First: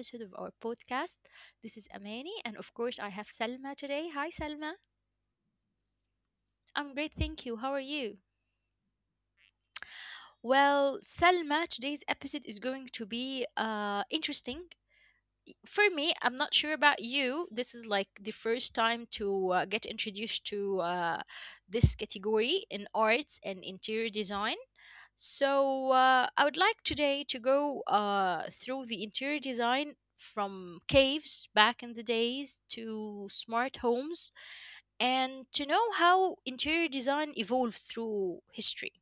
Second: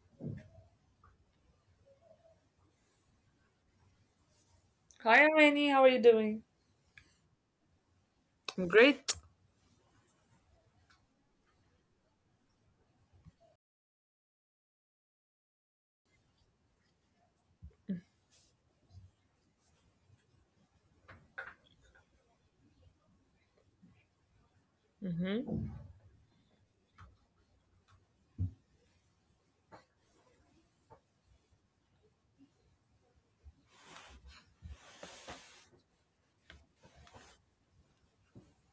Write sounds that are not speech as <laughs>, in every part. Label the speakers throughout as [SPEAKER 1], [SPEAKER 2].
[SPEAKER 1] episode of our podcast. This is Amani, and of course, I have Selma today. Hi, Selma.
[SPEAKER 2] Hi, Amani. How are you doing?
[SPEAKER 1] I'm great, thank you. How are you?
[SPEAKER 2] I'm great.
[SPEAKER 1] Well, Selma, today's episode is going to be interesting. For me, I'm not sure about you. This is like the first time to get introduced to this category in arts and interior design.
[SPEAKER 2] Mm-hmm.
[SPEAKER 1] So I would like today to go through the interior design from caves back in the days to smart homes and to know how interior design evolved through history,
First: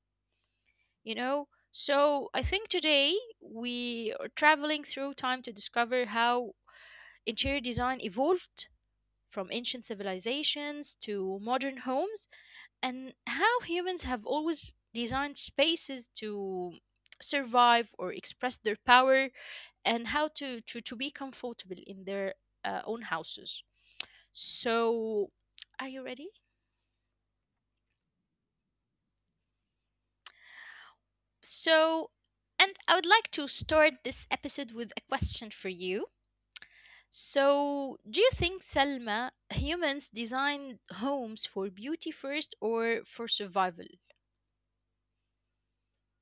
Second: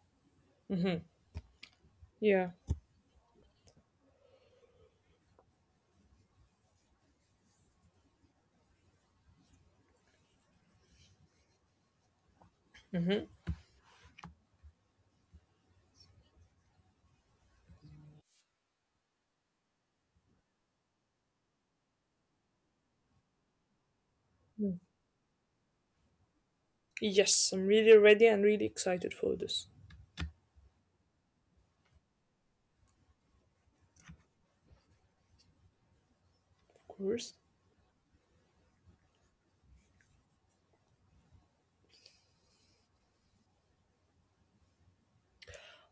[SPEAKER 2] Mm-hmm.
[SPEAKER 1] So I
[SPEAKER 2] Yeah.
[SPEAKER 1] think today we are traveling through time to discover how interior design evolved from ancient civilizations to modern homes and how
[SPEAKER 2] Mm-hmm.
[SPEAKER 1] humans have always designed spaces to survive or express their power, and how to be comfortable in their own houses.
[SPEAKER 2] Mm.
[SPEAKER 1] So are you ready?
[SPEAKER 2] Yes, I'm really ready and really excited for this,
[SPEAKER 1] So, and I would like to start this episode with a question for you.
[SPEAKER 2] of course.
[SPEAKER 1] So do you think, Selma, humans designed homes for beauty first or for survival?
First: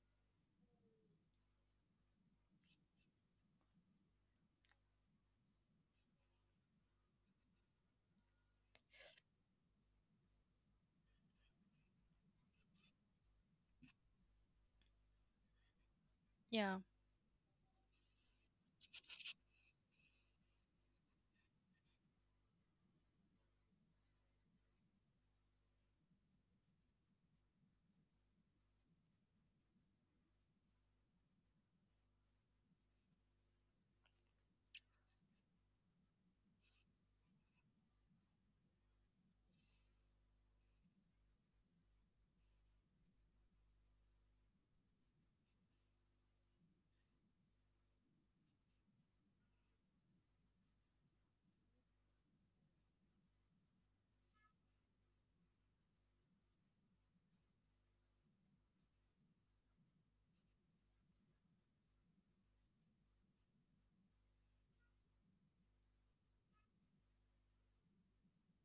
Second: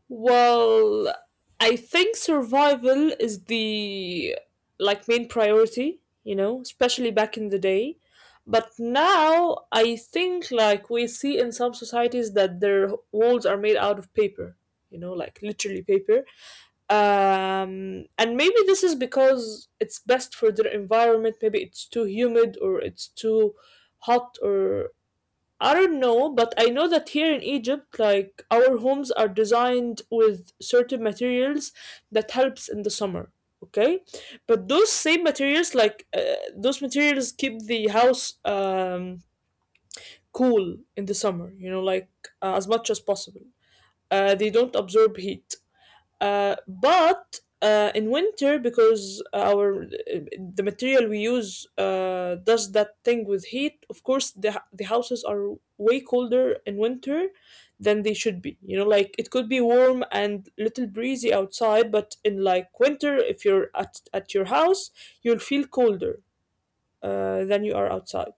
[SPEAKER 2] Well, I think survival is the like main priority, especially back in the day. But now I think like we see in some societies that their walls are made out of paper, like literally paper,
[SPEAKER 1] Yeah.
[SPEAKER 2] and maybe this is because it's best for their environment. Maybe it's too humid or it's too hot or I don't know. But I know that here in Egypt, like our homes are designed with certain materials that helps in the summer, okay, but those same materials like those materials keep the house cool in the summer, like as much as possible. They don't absorb heat. But in winter, because our the material we use does that thing with heat, of course the houses are way colder in winter than they should be. You know, like it could be warm and little breezy outside, but in like winter, if you're at your house, you'll feel colder than you are outside.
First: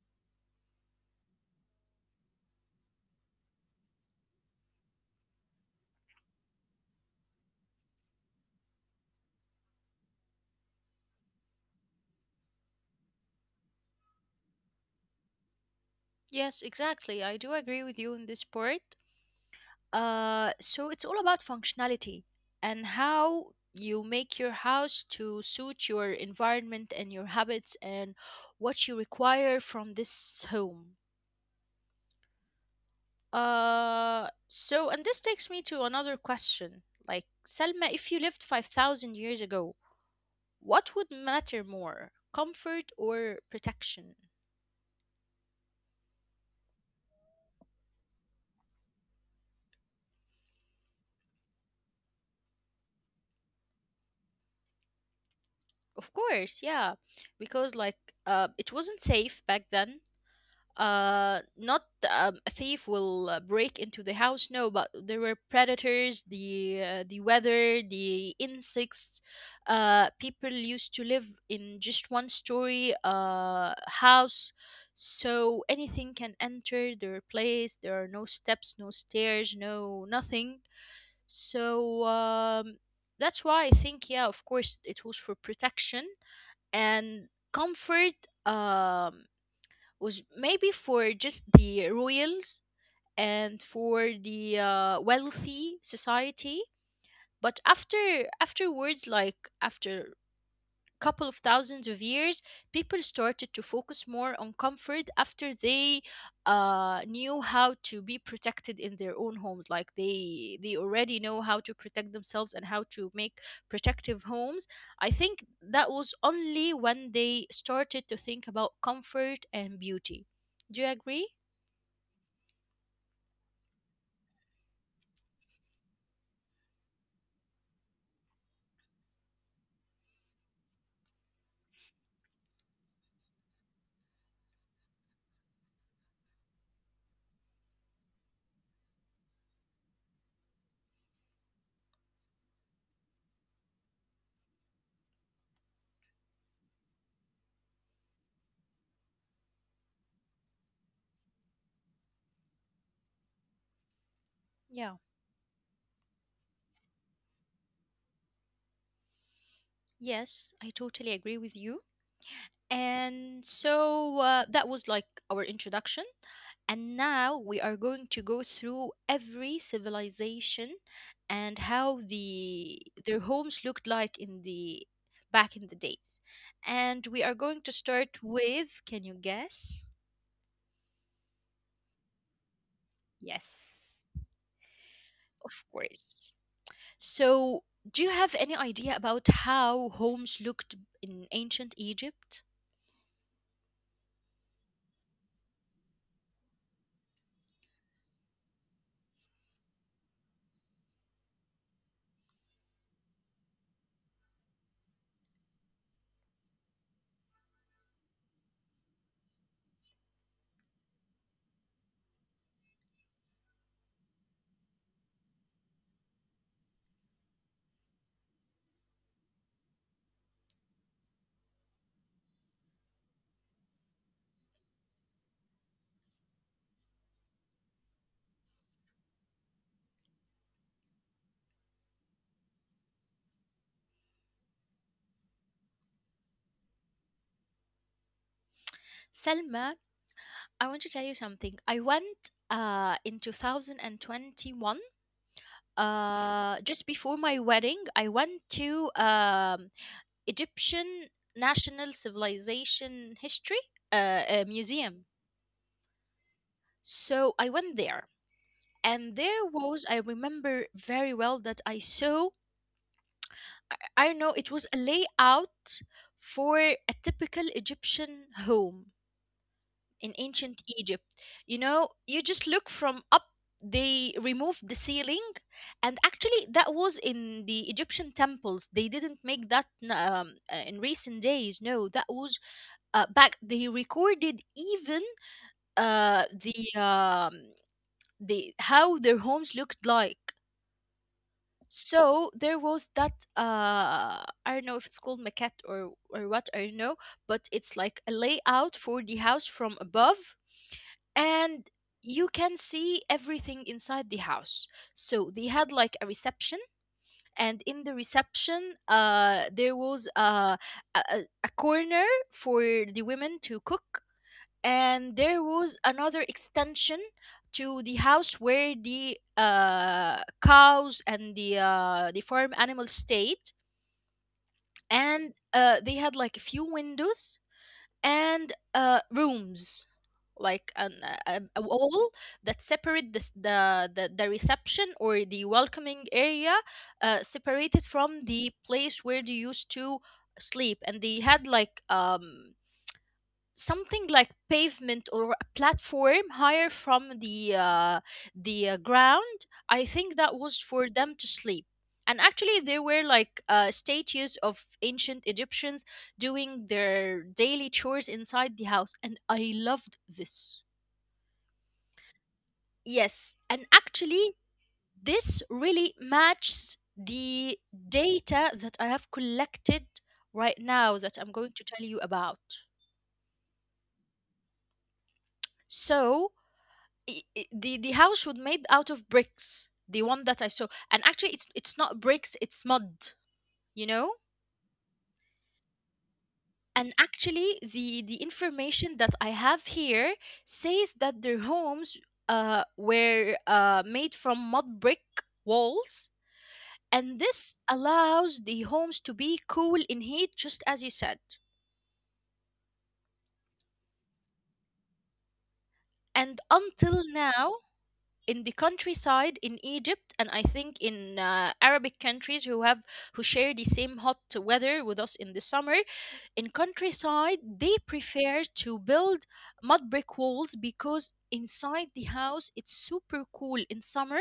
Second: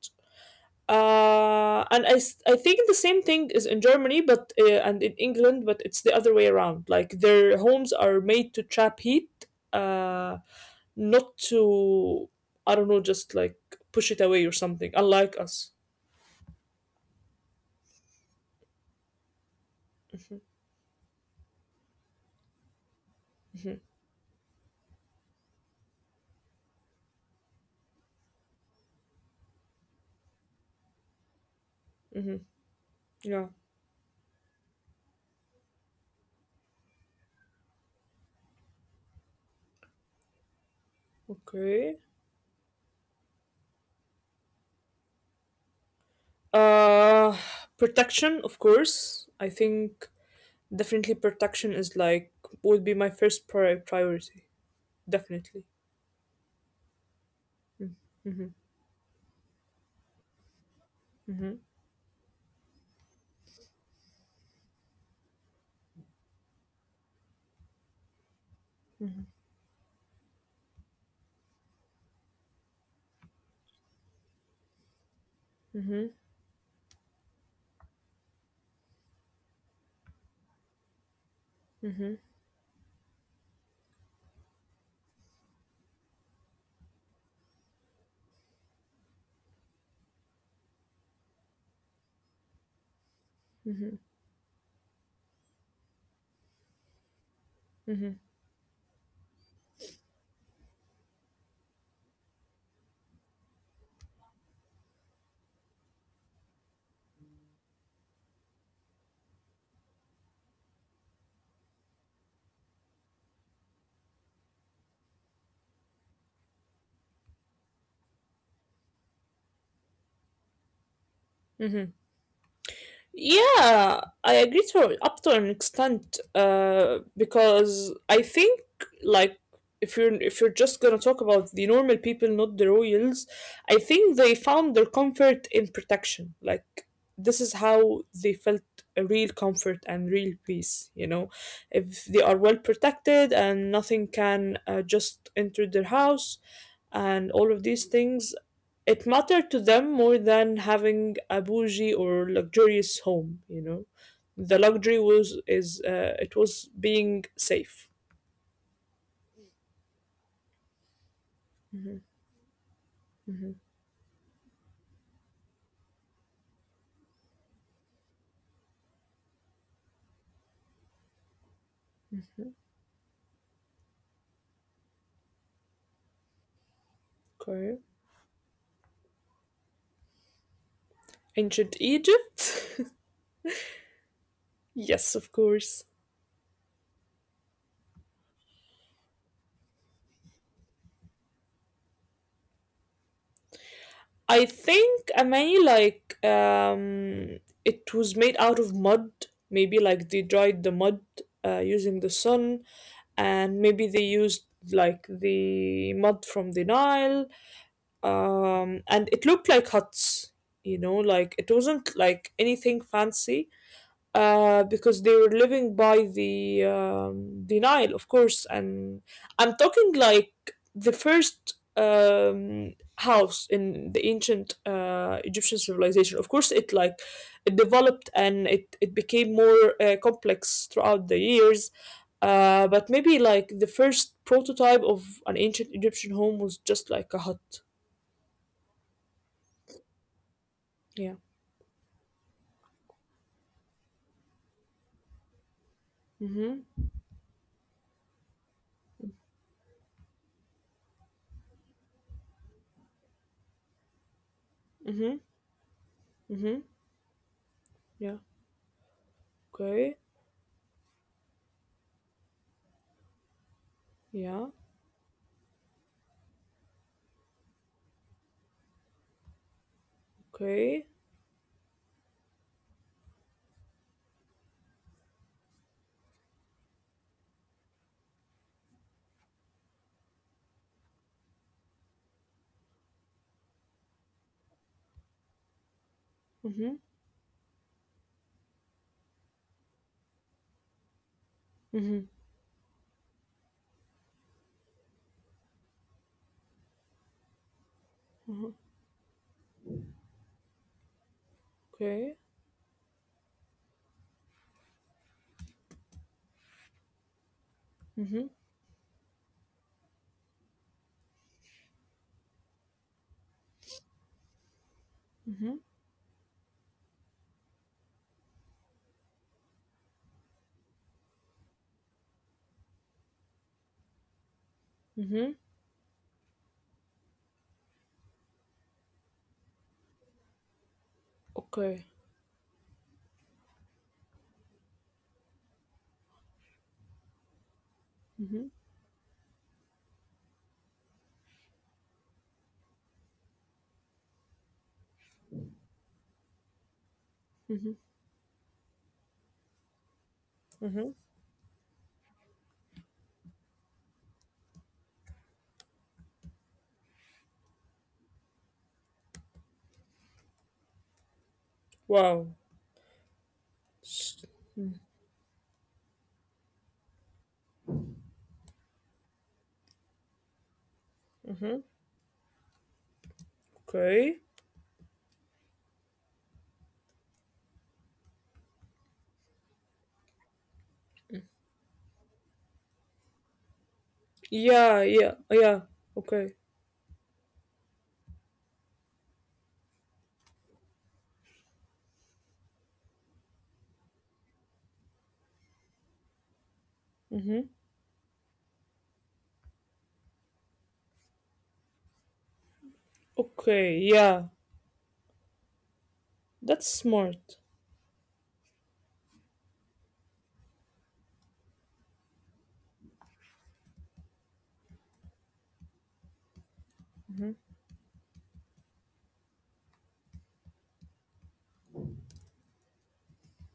[SPEAKER 2] And I think the same thing is in Germany, but and in England, but it's the other way around. Like their homes are made to trap heat, uh, not to, I don't know, just like push it away or something. Unlike us.
[SPEAKER 1] Yes, exactly. I do agree with you on this part.
[SPEAKER 2] Mhm,
[SPEAKER 1] So it's all about functionality, and how
[SPEAKER 2] mhm,
[SPEAKER 1] you make your house to suit your environment and your habits and what you require from this home.
[SPEAKER 2] mhm. Yeah.
[SPEAKER 1] So and this takes me to another question. Like, Selma, if you lived 5,000 years ago, what would matter
[SPEAKER 2] Okay.
[SPEAKER 1] more, comfort or protection?
[SPEAKER 2] Uh, Protection, of course. I think definitely protection is like would be my first priority. Definitely.
[SPEAKER 1] Of course, yeah, because like
[SPEAKER 2] Mm-hmm,
[SPEAKER 1] it wasn't safe back then,
[SPEAKER 2] mm-hmm,
[SPEAKER 1] not a thief will break into the house, no, but there were predators, the weather, the insects. People used to live in just one story house, so anything
[SPEAKER 2] mm-hmm,
[SPEAKER 1] can enter their place. There are no steps, no stairs, no nothing. So that's why I think, yeah, of course it was for protection. And comfort, was maybe for just the royals and for
[SPEAKER 2] mm-hmm,
[SPEAKER 1] the wealthy society. but after
[SPEAKER 2] mm-hmm.
[SPEAKER 1] afterwards like after couple of thousands of years, people started to focus more on comfort after they knew how to be protected in their own homes. Like, they already know how to protect themselves and how to make protective homes. I think that was only when they started to think about comfort and beauty. Do you agree?
[SPEAKER 2] Mm-hmm. Yeah, I agree to up to an extent, because I think like if you're just gonna talk about the normal people, not the royals, I think they found their comfort in protection. Like this is how they felt a real comfort and real peace. You know, if they are well protected and nothing can just enter their house, and all of these things, it mattered to them more than having a bougie or luxurious home.
[SPEAKER 1] Yeah.
[SPEAKER 2] The luxury was is it was being safe.
[SPEAKER 1] Yes, I totally agree with you. And so that was like our introduction. And now we are going to go through every civilization and how their homes looked like in the back in the days. And we are going to
[SPEAKER 2] Okay.
[SPEAKER 1] start with, can you guess?
[SPEAKER 2] Ancient Egypt? <laughs>
[SPEAKER 1] Yes.
[SPEAKER 2] Yes,
[SPEAKER 1] Of
[SPEAKER 2] of course.
[SPEAKER 1] course. So, do you have any idea about how homes looked in ancient Egypt?
[SPEAKER 2] I think I many like it was made out of mud. Maybe like they dried the mud using the sun, and maybe they used like the mud from the Nile and it looked like huts, like it wasn't like anything fancy, because they were living by the Nile, of course. And I'm talking like the first house in the ancient Egyptian civilization, of course. It developed and it became more complex throughout the years, but maybe like the first prototype of an ancient Egyptian home was just like a hut.
[SPEAKER 1] Selma, I want to tell
[SPEAKER 2] Yeah.
[SPEAKER 1] you something. I went in 2021,
[SPEAKER 2] Mhm.
[SPEAKER 1] just before my wedding. I went to Egyptian National Civilization History Museum.
[SPEAKER 2] Mhm. Mhm.
[SPEAKER 1] So I went there,
[SPEAKER 2] Yeah.
[SPEAKER 1] and there was, I
[SPEAKER 2] Okay.
[SPEAKER 1] remember very well that I saw, I don't know, it
[SPEAKER 2] Yeah.
[SPEAKER 1] was a layout for a typical Egyptian home in ancient
[SPEAKER 2] Okay.
[SPEAKER 1] Egypt. You know, you just look from up, they removed the ceiling, and actually, that was in the Egyptian temples. They didn't make that in recent days. No, that was back. They recorded even uh, the
[SPEAKER 2] Mhm.
[SPEAKER 1] um, the how their homes looked like.
[SPEAKER 2] Mhm.
[SPEAKER 1] So there was that, I don't know if it's called maquette or what, I don't know, but it's like a layout for the house from above, and you
[SPEAKER 2] Okay.
[SPEAKER 1] can see everything inside the house. So they had like a reception, and in the
[SPEAKER 2] Mhm.
[SPEAKER 1] reception, there was a a a corner for the women to cook, and there was another extension to the house where the cows and the farm animals stayed, and
[SPEAKER 2] Mhm.
[SPEAKER 1] they had like a few windows and rooms, like a wall
[SPEAKER 2] Okay.
[SPEAKER 1] that separate this, the reception or the welcoming area, separated from the place where they used to sleep. And they had like something like pavement or a platform higher from the
[SPEAKER 2] Mhm.
[SPEAKER 1] ground. I think that was for them to
[SPEAKER 2] Mhm.
[SPEAKER 1] sleep. And actually there were like statues of ancient Egyptians doing their daily chores inside the house, and I loved this.
[SPEAKER 2] Wow.
[SPEAKER 1] Yes, and actually,
[SPEAKER 2] S-
[SPEAKER 1] this really matches the data that I have collected right now that I'm going to tell you about.
[SPEAKER 2] Okay.
[SPEAKER 1] So the house was made out of bricks, the one that I saw, and actually, it's not bricks, it's mud, you know.
[SPEAKER 2] Yeah. Yeah. Yeah. Okay.
[SPEAKER 1] And actually, the information that I have here says that their homes were made from mud brick walls. And this
[SPEAKER 2] Mhm.
[SPEAKER 1] allows the homes to be cool in heat, just as you said.
[SPEAKER 2] Okay. Yeah.
[SPEAKER 1] And until
[SPEAKER 2] That's
[SPEAKER 1] now,
[SPEAKER 2] smart.
[SPEAKER 1] in the countryside in Egypt, and I think in Arabic countries who have who share the same hot weather with us in the summer, in countryside, they prefer to build mud brick walls because inside the house it's super cool in summer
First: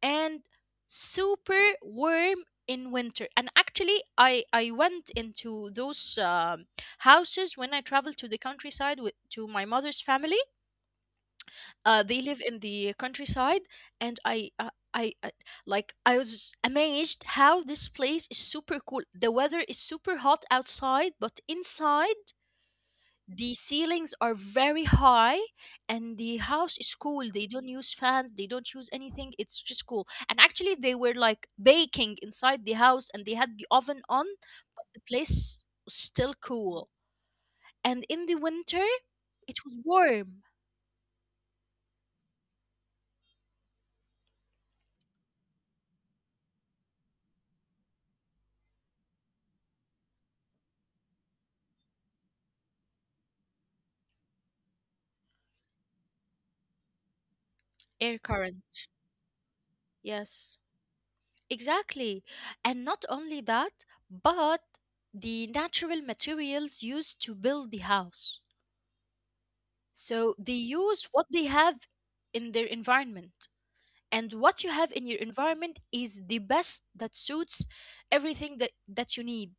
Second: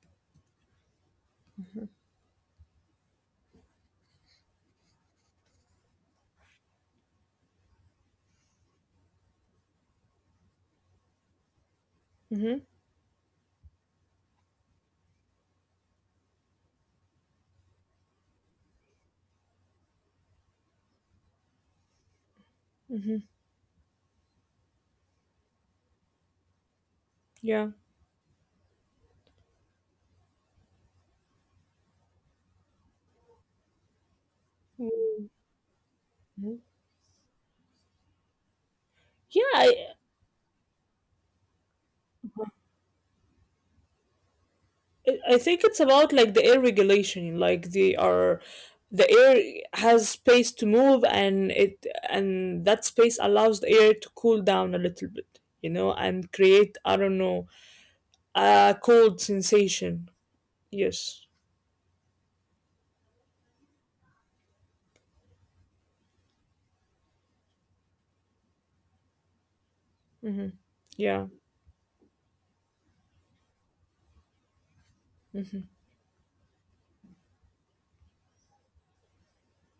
[SPEAKER 1] and super warm in winter. And actually, I went into those houses when I traveled to the countryside with to my mother's family. They live in
[SPEAKER 2] Mhm.
[SPEAKER 1] the countryside, and I, like, I was amazed how this place is super cool. The weather is super hot outside, but inside
[SPEAKER 2] Mhm.
[SPEAKER 1] the ceilings are very high and the house is cool. They don't
[SPEAKER 2] Yeah.
[SPEAKER 1] use fans, they don't use anything, it's just cool. And actually they were like baking inside the house and they had the oven on, but the place was still
[SPEAKER 2] Mhm.
[SPEAKER 1] cool. And in the winter it was
[SPEAKER 2] Yeah.
[SPEAKER 1] warm.
[SPEAKER 2] I think it's about like the air regulation, like the air has space to move and that space allows the air to cool down a little bit, and create, I don't know,
[SPEAKER 1] Air
[SPEAKER 2] a
[SPEAKER 1] current,
[SPEAKER 2] cold sensation.
[SPEAKER 1] yes,
[SPEAKER 2] Yes.
[SPEAKER 1] exactly. And not only that, but the natural materials used to build the house, so they
[SPEAKER 2] Yeah.
[SPEAKER 1] use what they have in their environment, and what you have in your environment is the best that suits everything that, that you need.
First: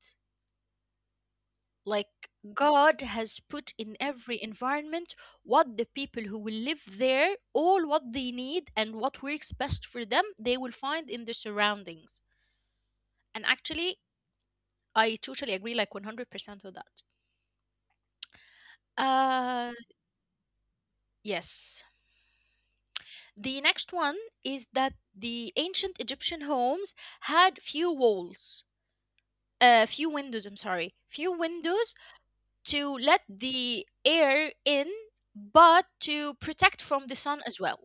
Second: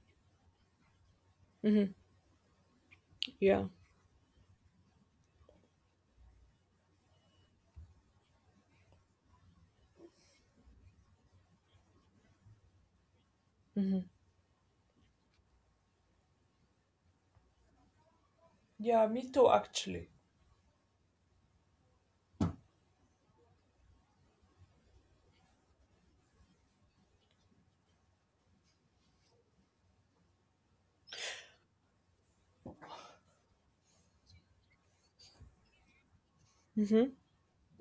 [SPEAKER 1] Like, God has
[SPEAKER 2] Yeah.
[SPEAKER 1] put in every environment what the people who will live there, all what they need and what works best for them, they will find in their surroundings. And actually I totally agree, like 100% with that.
[SPEAKER 2] Yeah, me too,
[SPEAKER 1] uh
[SPEAKER 2] actually.
[SPEAKER 1] yes, the next one is that the ancient Egyptian homes had few walls, few windows I'm sorry, few windows to let the air in, but to protect from the sun as well.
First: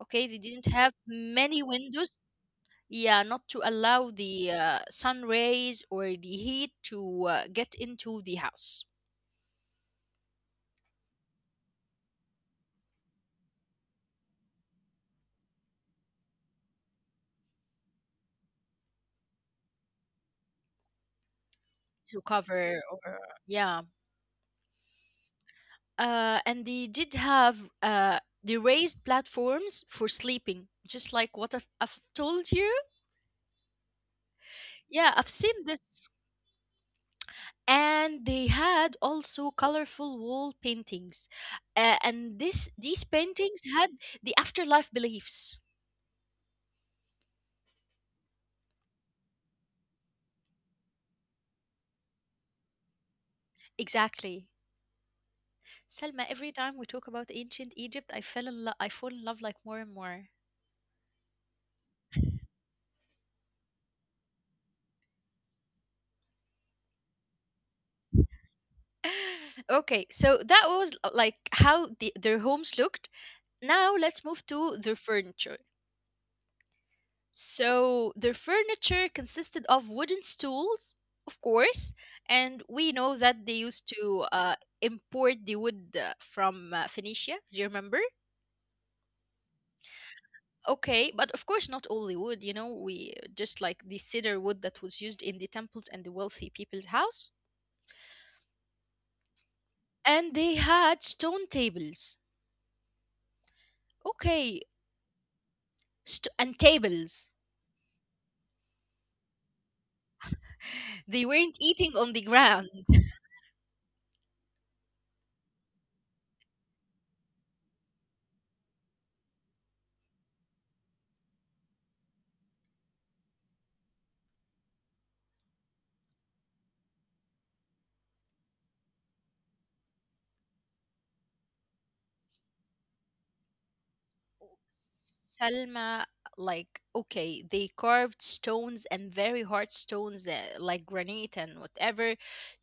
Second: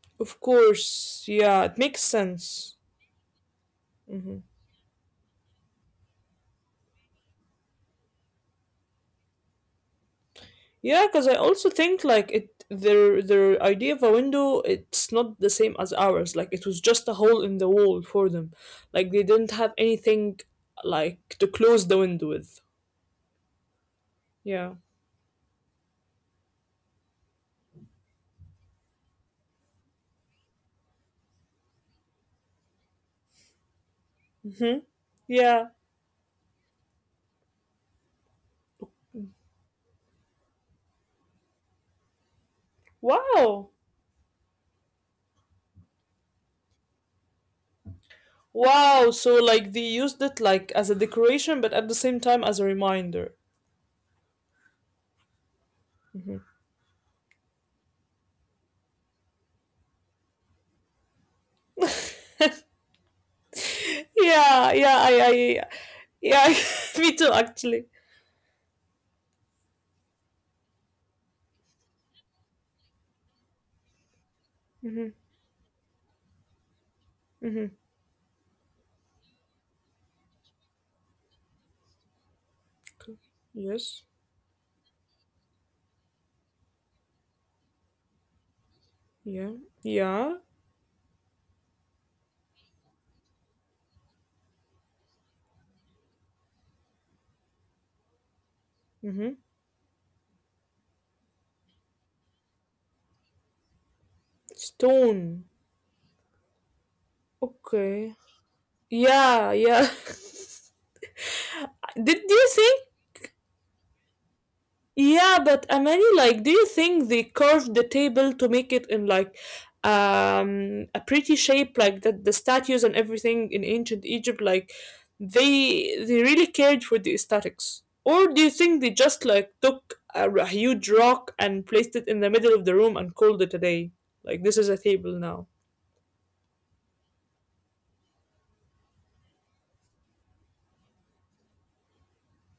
[SPEAKER 1] Okay, they
[SPEAKER 2] Of
[SPEAKER 1] didn't have
[SPEAKER 2] course.
[SPEAKER 1] many
[SPEAKER 2] Yeah, it makes
[SPEAKER 1] windows.
[SPEAKER 2] sense.
[SPEAKER 1] Yeah, not to allow the sun rays or the heat to get into the house.
[SPEAKER 2] Yeah, because I also think like it their idea of a window, it's not the same as ours. Like it was just a hole in the wall for them. Like they didn't have anything like to close the
[SPEAKER 1] To
[SPEAKER 2] window with.
[SPEAKER 1] cover or, yeah.
[SPEAKER 2] Yeah.
[SPEAKER 1] And they did have the raised platforms for sleeping, just like what I've told you.
[SPEAKER 2] Hmm.
[SPEAKER 1] Yeah, I've seen
[SPEAKER 2] Yeah.
[SPEAKER 1] this. And they had also colorful wall paintings, and this these paintings
[SPEAKER 2] Wow.
[SPEAKER 1] had the afterlife beliefs.
[SPEAKER 2] Wow. So like they used it like as a decoration but at the same time as a reminder.
[SPEAKER 1] Exactly. Selma, every time we talk about ancient Egypt, I fall in love, like, more and more.
[SPEAKER 2] Yeah, yeah, I yeah, <laughs> me too actually.
[SPEAKER 1] <sighs> <laughs> Okay, so that was, like, how their homes looked. Now let's move to their
[SPEAKER 2] Mm-hmm.
[SPEAKER 1] furniture.
[SPEAKER 2] Mm-hmm.
[SPEAKER 1] So their furniture consisted of wooden stools, of course, and we know that they used
[SPEAKER 2] Yes.
[SPEAKER 1] to import the wood from Phoenicia. Do you remember?
[SPEAKER 2] Yeah. Yeah.
[SPEAKER 1] Okay, but of course not only wood. You know, we just like the cedar wood that was used in the temples and the wealthy people's house,
[SPEAKER 2] Mm-hmm.
[SPEAKER 1] and they had stone tables. Okay,
[SPEAKER 2] Stone.
[SPEAKER 1] and tables.
[SPEAKER 2] Okay. Yeah, yeah.
[SPEAKER 1] They weren't eating
[SPEAKER 2] <laughs>
[SPEAKER 1] on
[SPEAKER 2] Did
[SPEAKER 1] the
[SPEAKER 2] do you
[SPEAKER 1] ground.
[SPEAKER 2] think? Yeah, but Amani, like, do you think they curved the table to make it in like a pretty shape, like that the statues and everything in ancient Egypt, like they really cared for the aesthetics, or do you think they just like took a huge rock and placed it in the middle of the room and called it a day? Like this is a table now.
[SPEAKER 1] Salma, like, okay, they carved stones and very hard stones, like granite and whatever,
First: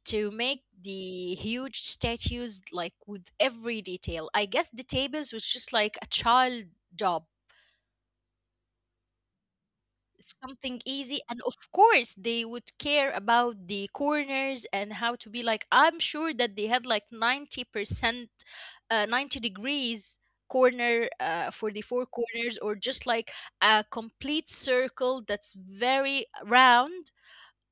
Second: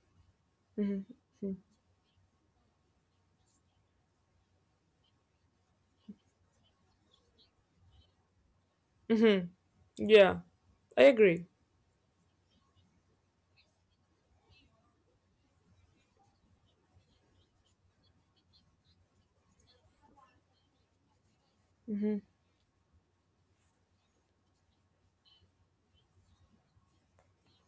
[SPEAKER 1] to make the huge statues, like, with every detail. I guess the tables was just like a child job,
[SPEAKER 2] Mm-hmm. Yeah,
[SPEAKER 1] something
[SPEAKER 2] I
[SPEAKER 1] easy. And
[SPEAKER 2] agree.
[SPEAKER 1] of course they would care about the corners and how to be, like, I'm sure that they had like 90%, 90 degrees corner for the four corners, or just like a complete circle that's very round.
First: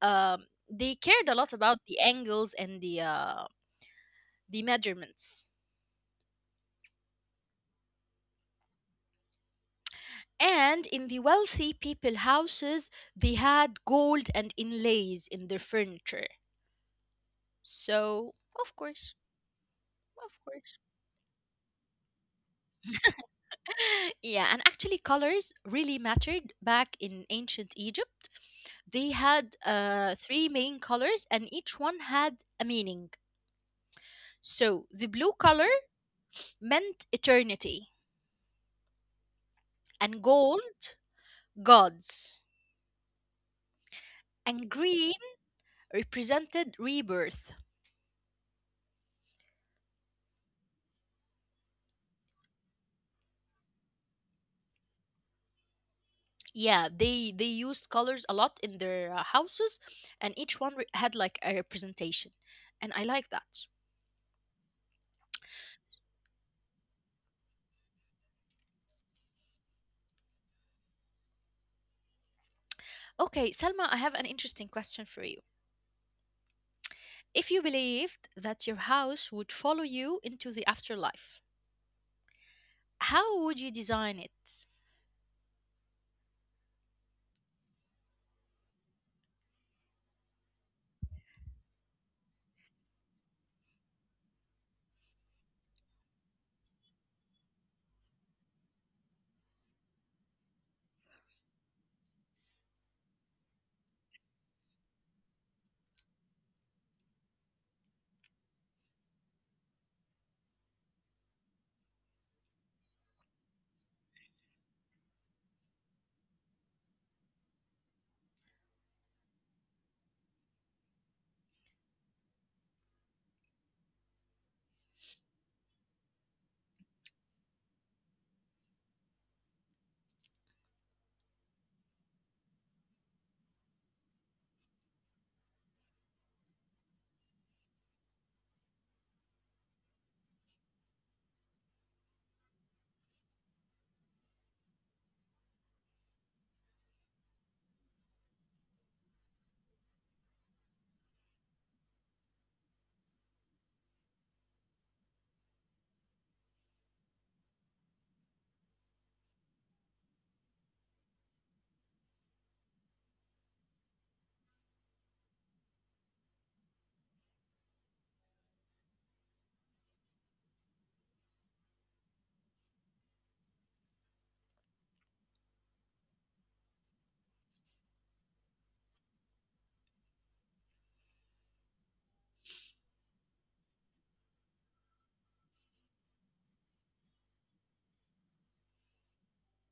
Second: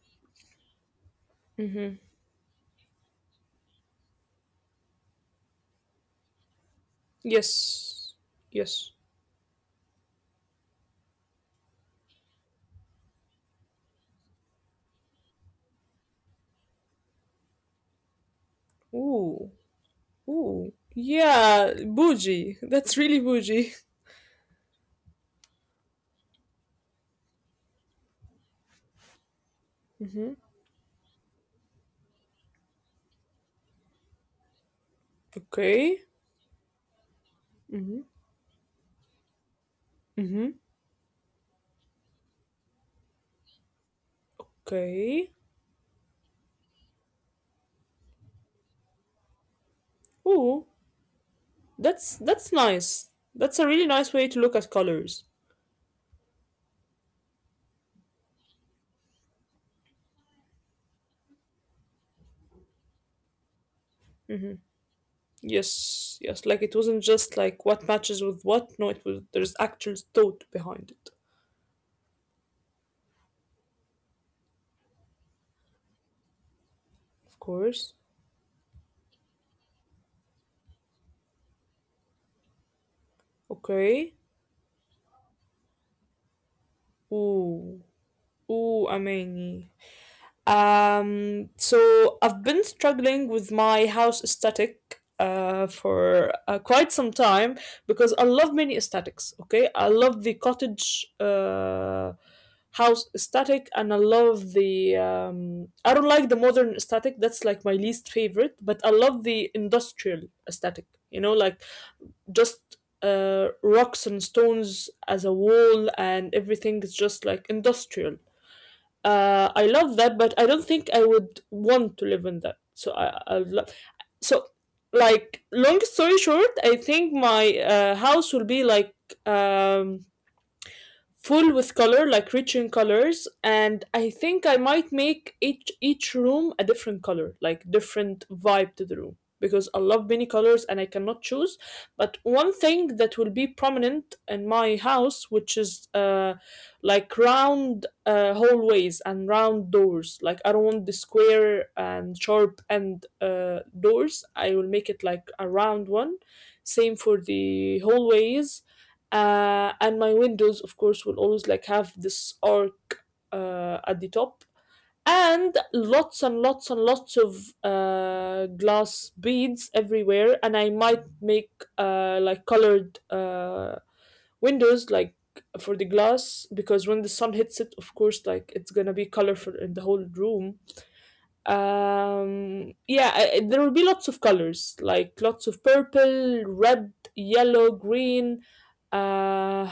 [SPEAKER 1] They cared a lot about
[SPEAKER 2] Mm-hmm.
[SPEAKER 1] the angles and the measurements.
[SPEAKER 2] Yes. Yes.
[SPEAKER 1] And in the wealthy people houses, they had gold and inlays in their furniture. So, of course.
[SPEAKER 2] Ooh.
[SPEAKER 1] Of
[SPEAKER 2] Ooh,
[SPEAKER 1] course.
[SPEAKER 2] yeah, bougie. That's really bougie. <laughs>
[SPEAKER 1] <laughs> Yeah, and actually, colors really mattered back in ancient Egypt. They had three main colors, and each one had a meaning. So the blue color
[SPEAKER 2] Okay.
[SPEAKER 1] meant eternity,
[SPEAKER 2] Mhm.
[SPEAKER 1] and
[SPEAKER 2] Mhm.
[SPEAKER 1] gold, gods, and green
[SPEAKER 2] Okay.
[SPEAKER 1] represented rebirth.
[SPEAKER 2] Ooh, that's nice. That's a really nice way to look at colors.
[SPEAKER 1] Yeah, they used colors a lot in their houses, and each one had like a representation, and I like that.
[SPEAKER 2] Yes, yes. Like it wasn't just like what matches with what. No, it was there's actual thought behind it.
[SPEAKER 1] Okay, Selma, I have an interesting question for you.
[SPEAKER 2] Of
[SPEAKER 1] If you
[SPEAKER 2] course.
[SPEAKER 1] believed that your house would follow you into the afterlife, how would you
[SPEAKER 2] Okay.
[SPEAKER 1] design it?
[SPEAKER 2] Ooh, ooh, Amani. So I've been struggling with my house aesthetic for quite some time because I love many aesthetics. Okay, I love the cottage house aesthetic, and I love the. I don't like the modern aesthetic. That's like my least favorite. But I love the industrial aesthetic. You know, like just rocks and stones as a wall, and everything is just like industrial. I love that, but I don't think I would want to live in that. So I love. So, like, long story short, I think my house will be like um full with color, like rich in colors, and I think I might make each room a different color, like different vibe to the room because I love many colors and I cannot choose. But one thing that will be prominent in my house, which is like round hallways and round doors. Like I don't want the square and sharp and doors. I will make it like a round one. Same for the hallways, and my windows of course will always like have this arc at the top, and lots and lots and lots of glass beads everywhere. And I might make like colored windows like for the glass, because when the sun hits it, of course like it's gonna be colorful in the whole room. Yeah, there will be lots of colors, like lots of purple, red, yellow, green. Uh,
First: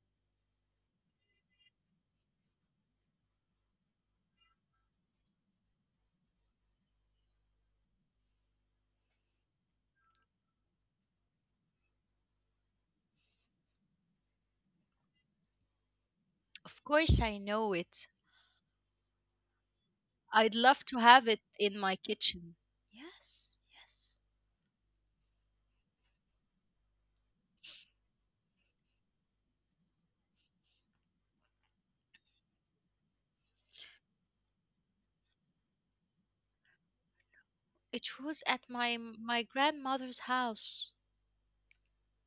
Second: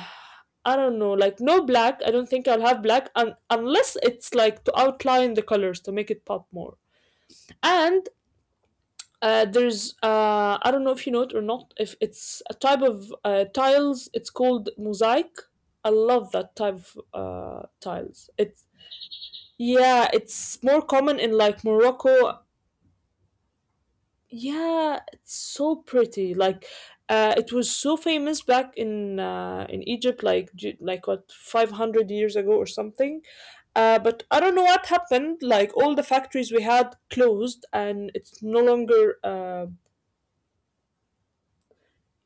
[SPEAKER 2] I don't know, like no black. I don't think I'll have black un unless it's like to outline the colors to make it pop more. And there's I don't know if you know it or not. If it's a type of tiles, it's called mosaic. I love that type
[SPEAKER 1] Of
[SPEAKER 2] of
[SPEAKER 1] course, I know it.
[SPEAKER 2] tiles. It's. Yeah,
[SPEAKER 1] I'd
[SPEAKER 2] it's more
[SPEAKER 1] love to
[SPEAKER 2] common
[SPEAKER 1] have
[SPEAKER 2] in
[SPEAKER 1] it
[SPEAKER 2] like
[SPEAKER 1] in my
[SPEAKER 2] Morocco.
[SPEAKER 1] kitchen. Yes, yes.
[SPEAKER 2] Yeah, it's so pretty. Like, it was so famous back in Egypt, like like what 500 years ago or something. But I don't know what happened. Like all the factories we had closed, and
[SPEAKER 1] It
[SPEAKER 2] it's
[SPEAKER 1] was
[SPEAKER 2] no
[SPEAKER 1] at
[SPEAKER 2] longer.
[SPEAKER 1] my grandmother's house,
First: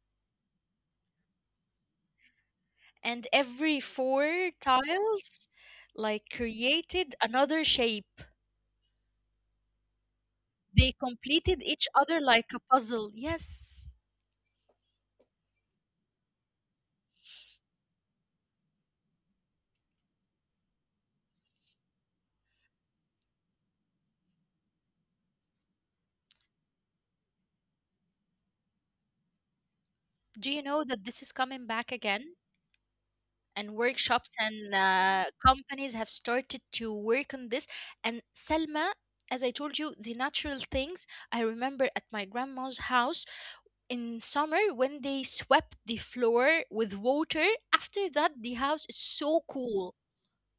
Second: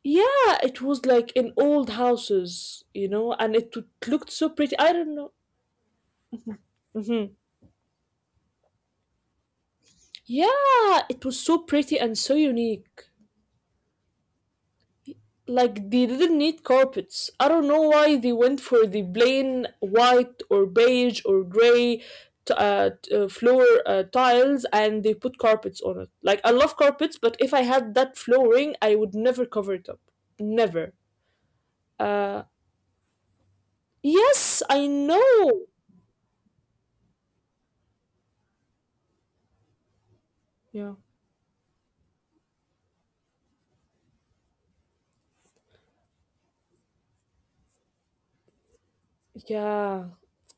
[SPEAKER 2] Yeah, it was like in old houses, you
[SPEAKER 1] and
[SPEAKER 2] know, and it
[SPEAKER 1] every
[SPEAKER 2] looked so
[SPEAKER 1] four
[SPEAKER 2] pretty. I don't know.
[SPEAKER 1] tiles like created
[SPEAKER 2] Hmm.
[SPEAKER 1] another shape. They
[SPEAKER 2] Yeah, it was so
[SPEAKER 1] completed each
[SPEAKER 2] pretty and
[SPEAKER 1] other
[SPEAKER 2] so
[SPEAKER 1] like a
[SPEAKER 2] unique.
[SPEAKER 1] puzzle. Yes.
[SPEAKER 2] Like they didn't need carpets. I don't know why they went for the plain white or beige or gray floor tiles, and they put carpets on it. Like I love carpets, but if I had that flooring, I would never cover it up.
[SPEAKER 1] Do you know
[SPEAKER 2] Never.
[SPEAKER 1] that this is coming back again?
[SPEAKER 2] Uh,
[SPEAKER 1] And workshops
[SPEAKER 2] yes,
[SPEAKER 1] and
[SPEAKER 2] I know.
[SPEAKER 1] companies have started to work on this. And Selma, as I told you, the natural
[SPEAKER 2] Yeah.
[SPEAKER 1] things, I remember at my grandma's house in summer when they swept the floor with water, after that the house is so cool.
[SPEAKER 2] Yeah.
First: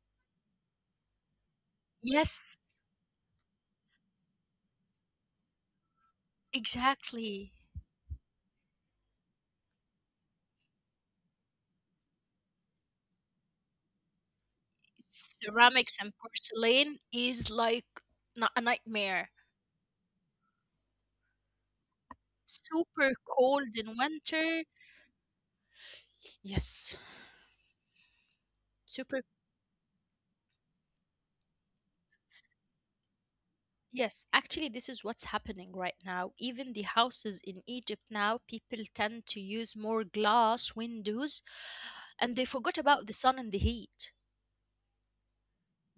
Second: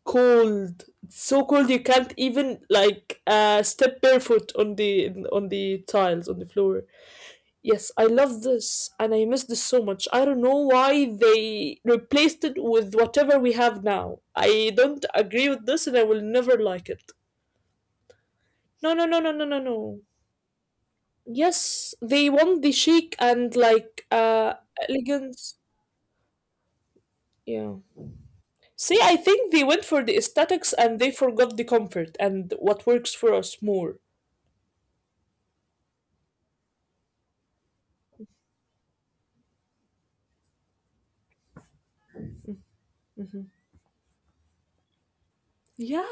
[SPEAKER 2] Cold. It's so cold you can't
[SPEAKER 1] Yes,
[SPEAKER 2] even like step barefoot on the tiles on the floor.
[SPEAKER 1] exactly.
[SPEAKER 2] Yes, I love this and I miss this so much. I don't know why they replaced it with whatever we have now. I don't agree with this and
[SPEAKER 1] Ceramics
[SPEAKER 2] I
[SPEAKER 1] and
[SPEAKER 2] will never like
[SPEAKER 1] porcelain
[SPEAKER 2] it.
[SPEAKER 1] is like a
[SPEAKER 2] No, no, no,
[SPEAKER 1] nightmare.
[SPEAKER 2] no, no, no, no. Yes, they want the
[SPEAKER 1] Super
[SPEAKER 2] chic and
[SPEAKER 1] cold in
[SPEAKER 2] like
[SPEAKER 1] winter.
[SPEAKER 2] elegance.
[SPEAKER 1] Yes.
[SPEAKER 2] Yeah. See, I
[SPEAKER 1] Super.
[SPEAKER 2] think they went for the aesthetics and they forgot the comfort and what works for us more.
[SPEAKER 1] Yes, actually, this is what's happening right now. Even the houses in Egypt now, people tend to use more glass windows, and they forgot about the sun and the heat.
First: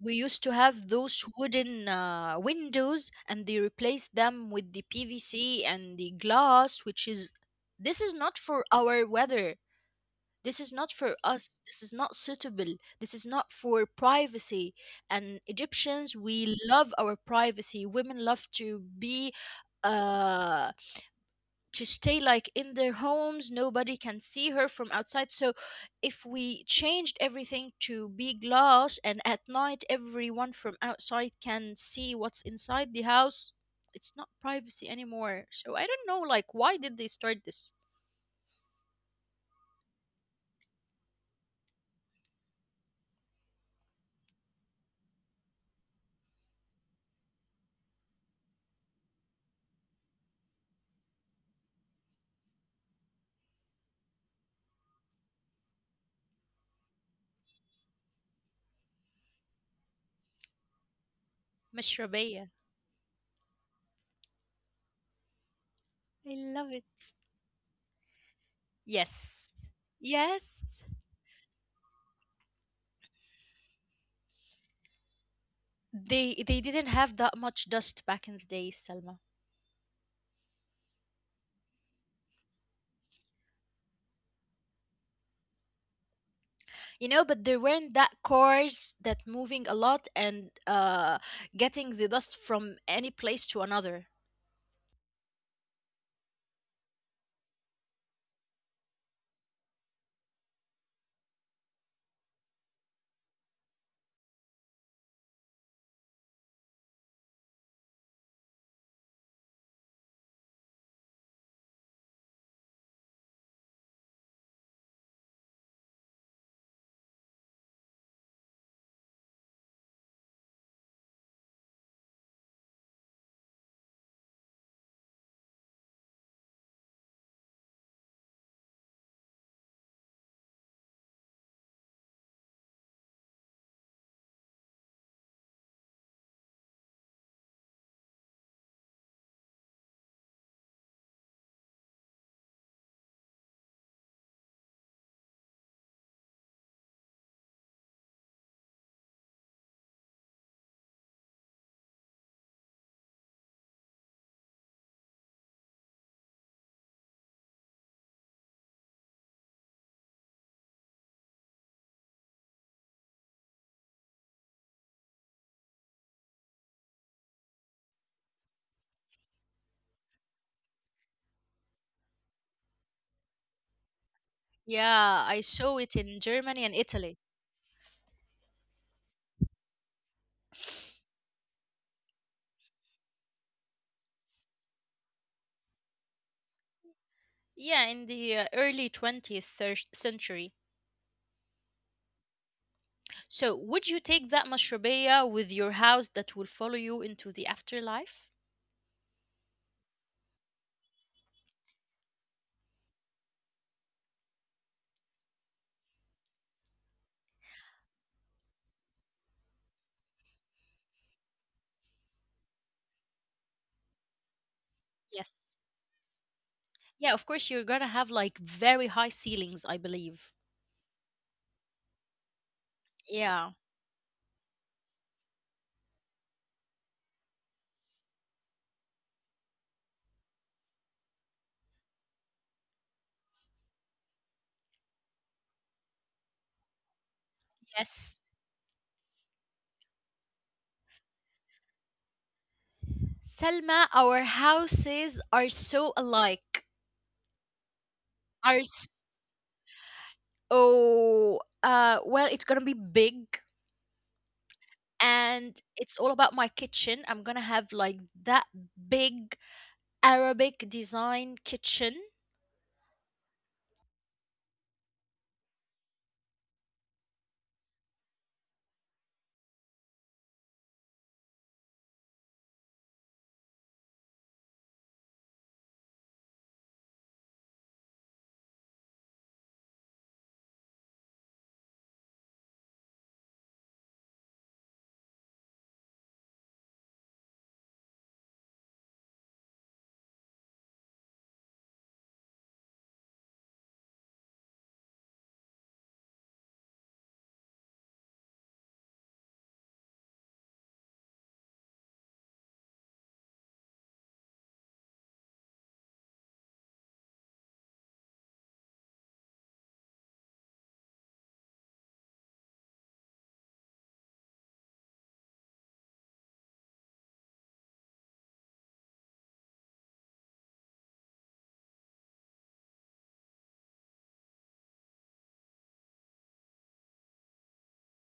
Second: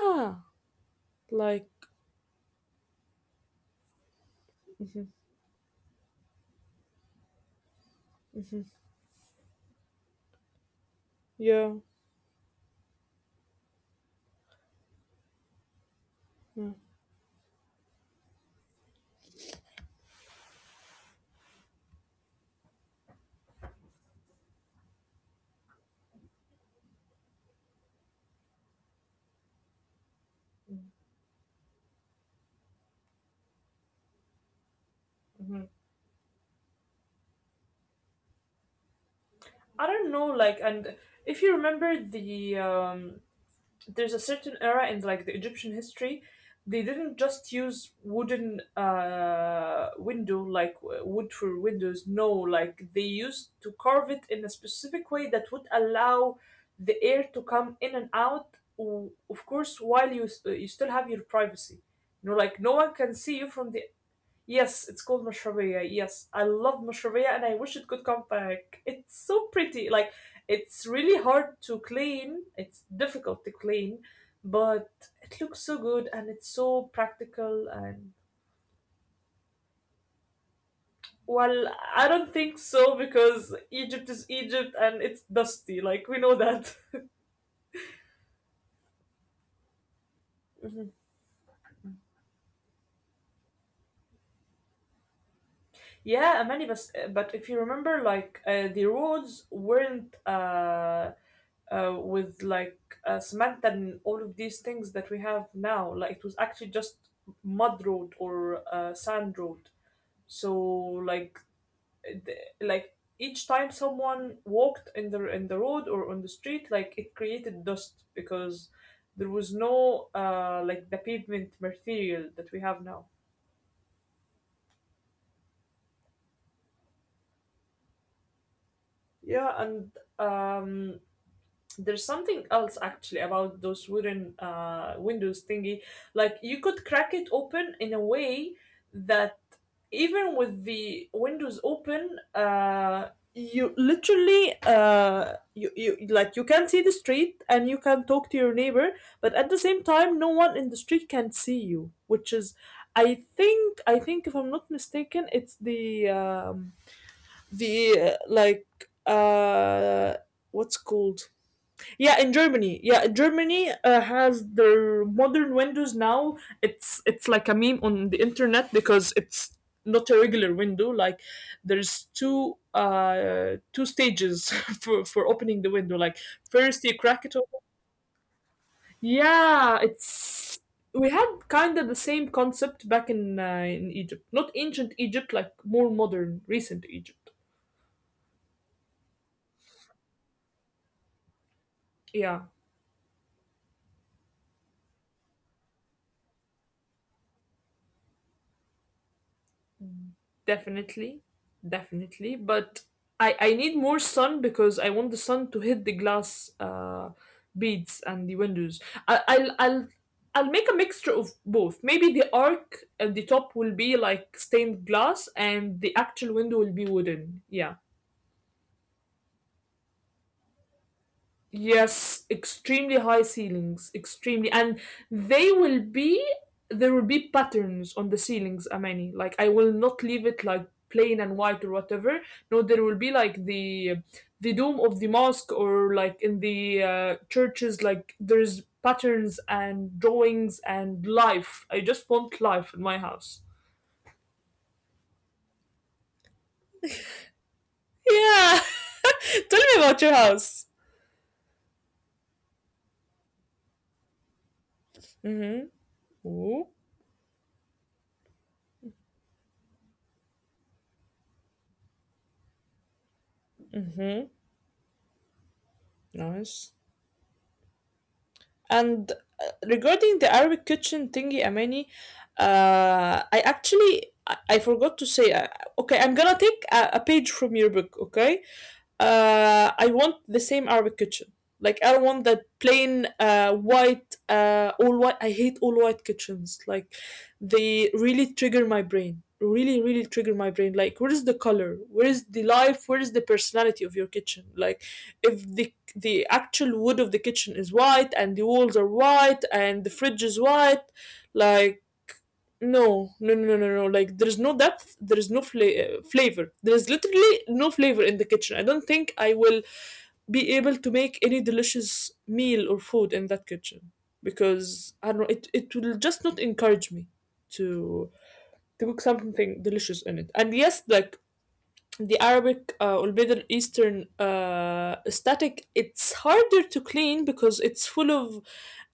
[SPEAKER 1] We used to have those
[SPEAKER 2] like
[SPEAKER 1] wooden windows, and they replaced them with the PVC and the glass, which is, this is not for our weather. This is not for
[SPEAKER 2] yeah.
[SPEAKER 1] us. This is not suitable. This is not for privacy. And Egyptians, we
[SPEAKER 2] Yeah.
[SPEAKER 1] love our privacy. Women love to be uh to stay like in their homes, nobody can see her from outside. So if we changed everything to be glass, and at night everyone from outside can see what's inside the house, it's not privacy anymore.
[SPEAKER 2] Mhm.
[SPEAKER 1] So I don't know, like, why did they start this?
[SPEAKER 2] I don't know, like, and if you remember the there's a certain era in like the Egyptian history. They didn't just use wooden window like wood for windows. No, like they used to carve it in a specific way that would allow the air to come in and out. Of course, while you still have your privacy. You know, like
[SPEAKER 1] مشربية.
[SPEAKER 2] no one can see you from the. Yes, it's called Mashrabia. Yes, I
[SPEAKER 1] I
[SPEAKER 2] love
[SPEAKER 1] love it.
[SPEAKER 2] Mashrabia and I wish it could come back. It's so
[SPEAKER 1] Yes.
[SPEAKER 2] pretty. Like, it's
[SPEAKER 1] Yes.
[SPEAKER 2] really hard to clean. It's difficult to clean, but it looks so good and it's
[SPEAKER 1] They
[SPEAKER 2] so
[SPEAKER 1] didn't have that
[SPEAKER 2] practical.
[SPEAKER 1] much
[SPEAKER 2] And
[SPEAKER 1] dust back in the day, Selma.
[SPEAKER 2] well, I don't think so because Egypt is Egypt and it's dusty. Like, we know that. <laughs>
[SPEAKER 1] You know, but there weren't that cars that moving a lot and getting the dust from any place to another.
[SPEAKER 2] Yeah, many, but if you remember, like, the roads weren't with like cement and all of these things that we have now. Like it was actually just mud road or sand road. So like the, like each time someone walked in the road or on the street, like it created dust because there was no like the pavement material that we have now. Yeah, and um, there's something else actually about those wooden windows thingy. Like you could crack it open in a way that even with the windows open, you literally you can see the street and you can talk to your neighbor, but at the same time, no one in the street can see you, which is. I think if I'm not mistaken, it's the like uh, what's called yeah, in Germany. Yeah, Germany has their modern windows now. It's like a meme on the internet because it's not a regular window. Like there's two stages <laughs> for
[SPEAKER 1] Yeah, I
[SPEAKER 2] opening the
[SPEAKER 1] saw
[SPEAKER 2] window.
[SPEAKER 1] it
[SPEAKER 2] Like
[SPEAKER 1] in Germany
[SPEAKER 2] first
[SPEAKER 1] and
[SPEAKER 2] you crack
[SPEAKER 1] Italy.
[SPEAKER 2] it open. Yeah, it's We had kind of the same concept back in in Egypt. Not ancient Egypt, like more modern, recent Egypt.
[SPEAKER 1] Yeah, in the early 20th century.
[SPEAKER 2] Yeah.
[SPEAKER 1] So, would you take that mashrubiyah with your house that will follow you into the afterlife?
[SPEAKER 2] Definitely, definitely. But I need more sun because I want the sun to hit the glass beads and the windows. I, I'll make a mixture of both. Maybe the arc at the top will be like stained glass, and the
[SPEAKER 1] Yes.
[SPEAKER 2] actual window will be wooden. Yeah.
[SPEAKER 1] Yeah, of course you're going to have like very high ceilings, I believe.
[SPEAKER 2] Yes, extremely high ceilings,
[SPEAKER 1] Yeah.
[SPEAKER 2] extremely, and they will be there will be patterns on the ceilings, Amani. Like I will not leave it like plain and white or whatever. No, there will be like the dome of the mosque or like in the churches, like there's
[SPEAKER 1] Yes.
[SPEAKER 2] patterns and drawings and life. I just want life in my house.
[SPEAKER 1] Selma, our houses are so alike.
[SPEAKER 2] Yeah,
[SPEAKER 1] Are
[SPEAKER 2] <laughs> tell me about your house.
[SPEAKER 1] so well, it's gonna be big,
[SPEAKER 2] Mm-hmm.
[SPEAKER 1] and
[SPEAKER 2] Ooh.
[SPEAKER 1] it's all about my kitchen. I'm gonna have like that big Arabic design kitchen.
[SPEAKER 2] Mm-hmm. Nice. And regarding the Arabic kitchen thingy, Amani, I forgot to say. Okay, I'm gonna take a page from your book. Okay, I want the same Arabic kitchen. Like I don't want that plain white, all white. I hate all white kitchens. Like they really trigger my brain. Really, really trigger my brain. Like where is the color? Where is the life? Where is the personality of your kitchen? Like if the actual wood of the kitchen is white and the walls are white and the fridge is white, like no, no, no, no, no, no. Like there is no depth, there is no flavor. There is literally no flavor in the kitchen. I don't think I will be able to make any delicious meal or food in that kitchen because I don't know. It will just not encourage me to to cook something delicious in it. And yes, like the Arabic or Middle Eastern static, it's harder to clean because it's full of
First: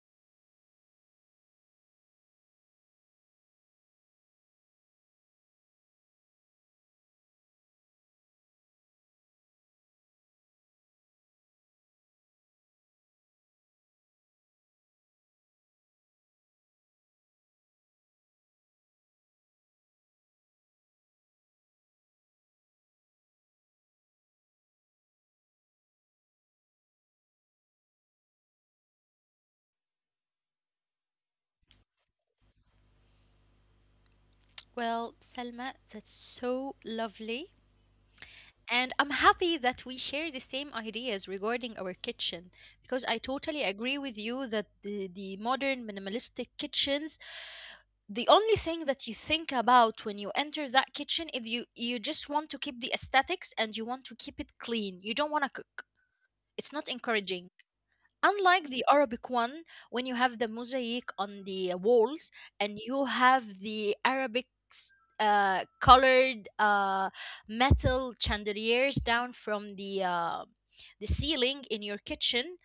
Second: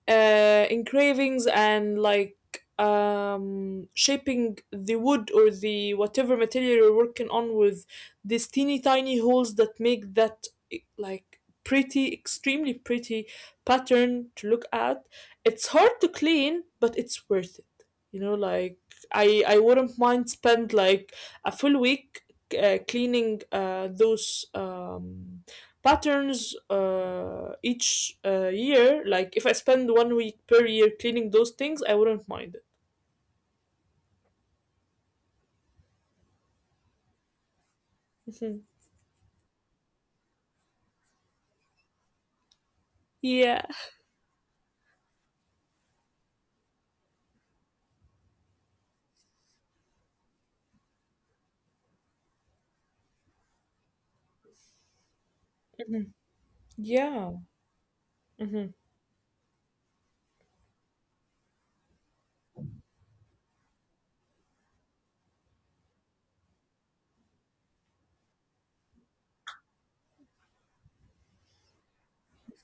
[SPEAKER 2] engravings and like shaping the wood or the whatever material you're working on with these teeny tiny holes that make that like pretty, extremely pretty pattern to look at. It's hard to clean, but it's worth it. You know, like I wouldn't mind spend like a full week cleaning those patterns each year. Like if I spend one week per year cleaning those things, I wouldn't mind it.
[SPEAKER 1] Well, Selma, that's so lovely.
[SPEAKER 2] Mhm. <laughs>
[SPEAKER 1] And I'm happy that we share the same ideas regarding our kitchen, because I totally
[SPEAKER 2] Yeah.
[SPEAKER 1] agree with you that the modern minimalistic kitchens, the only thing that you think about when you enter that kitchen is you just want to keep the aesthetics and you want to keep it clean, you don't want to cook. It's not
[SPEAKER 2] Yeah.
[SPEAKER 1] encouraging. Unlike
[SPEAKER 2] Mm-hmm.
[SPEAKER 1] the Arabic one, when you have the mosaic on the walls, and you have the Arabic colored metal chandeliers down from the ceiling in your kitchen,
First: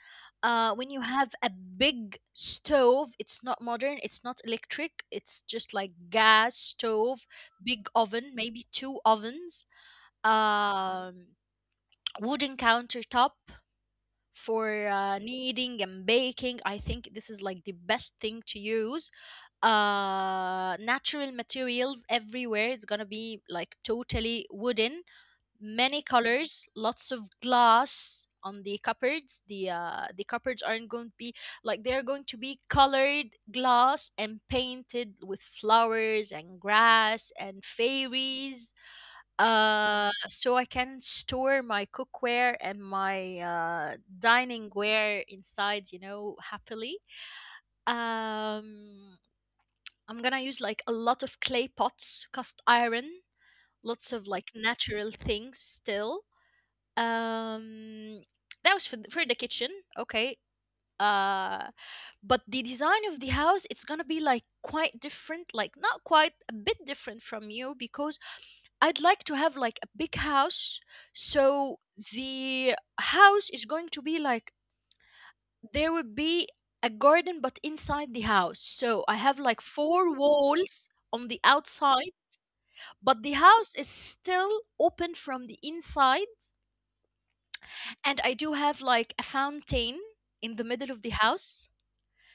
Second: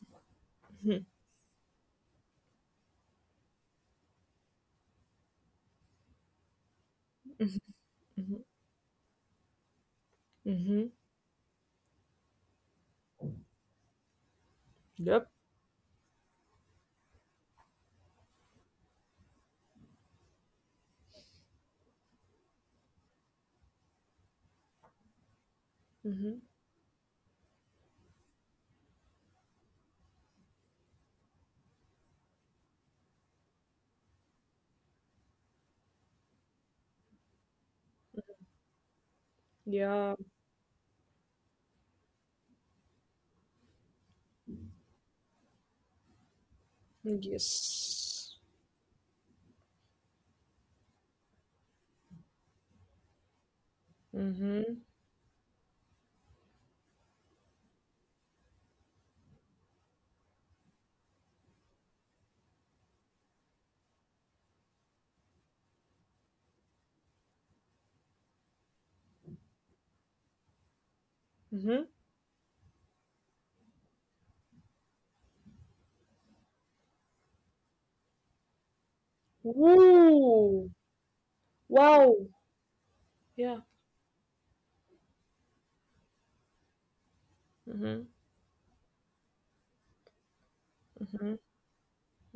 [SPEAKER 1] when you have a big stove, it's not modern, it's not electric, it's just like gas stove, big oven,
[SPEAKER 2] Mm-hmm.
[SPEAKER 1] maybe two ovens,
[SPEAKER 2] Mm-hmm.
[SPEAKER 1] um, wooden countertop for
[SPEAKER 2] Yep.
[SPEAKER 1] kneading and baking. I think this is like the best thing to use. Natural materials everywhere. It's gonna be like totally wooden. Many
[SPEAKER 2] Mm-hmm.
[SPEAKER 1] colors, lots of glass on the cupboards. The cupboards aren't going to be like, they're going to be colored glass and painted with flowers and grass and fairies,
[SPEAKER 2] Yeah.
[SPEAKER 1] so I can store my cookware and my dining ware inside, you know, happily.
[SPEAKER 2] Yes.
[SPEAKER 1] Um, I'm gonna use like a lot of clay pots, cast iron, lots of like
[SPEAKER 2] Mm-hmm.
[SPEAKER 1] natural things still. Um, that was for the kitchen. Okay. Uh, but the design of the house, it's gonna be like quite different, like not quite a bit different from you, because I'd like to have like a big house. So
[SPEAKER 2] Mm-hmm.
[SPEAKER 1] the house is going to be like, there will be a garden but inside the house. So I have like four
[SPEAKER 2] Woo!
[SPEAKER 1] walls on the outside,
[SPEAKER 2] Wow.
[SPEAKER 1] but the
[SPEAKER 2] Yeah.
[SPEAKER 1] house is still open from the inside.
[SPEAKER 2] Mm-hmm.
[SPEAKER 1] And I do have like a fountain in the middle of the house,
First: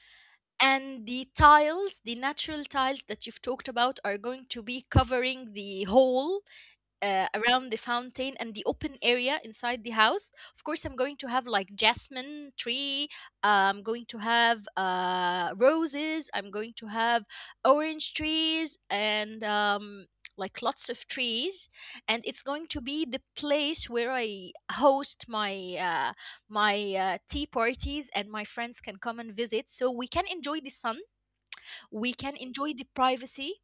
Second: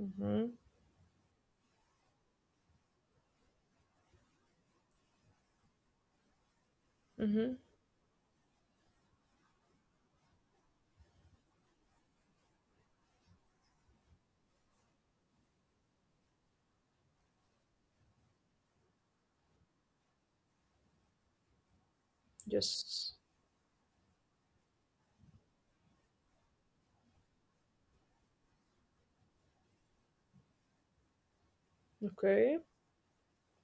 [SPEAKER 2] Mm-hmm.
[SPEAKER 1] and the tiles, the natural tiles that you've talked about, are going to be covering the whole
[SPEAKER 2] Mm-hmm.
[SPEAKER 1] around the fountain and the open area inside the house. Of course, I'm going to have like jasmine tree, I'm going to have roses, I'm going to have orange trees, and like lots of trees. And it's going to be
[SPEAKER 2] Yes.
[SPEAKER 1] the place where I host my uh, tea parties, and my friends can come and visit, so we can enjoy the sun, we can
[SPEAKER 2] Okay.
[SPEAKER 1] enjoy the privacy.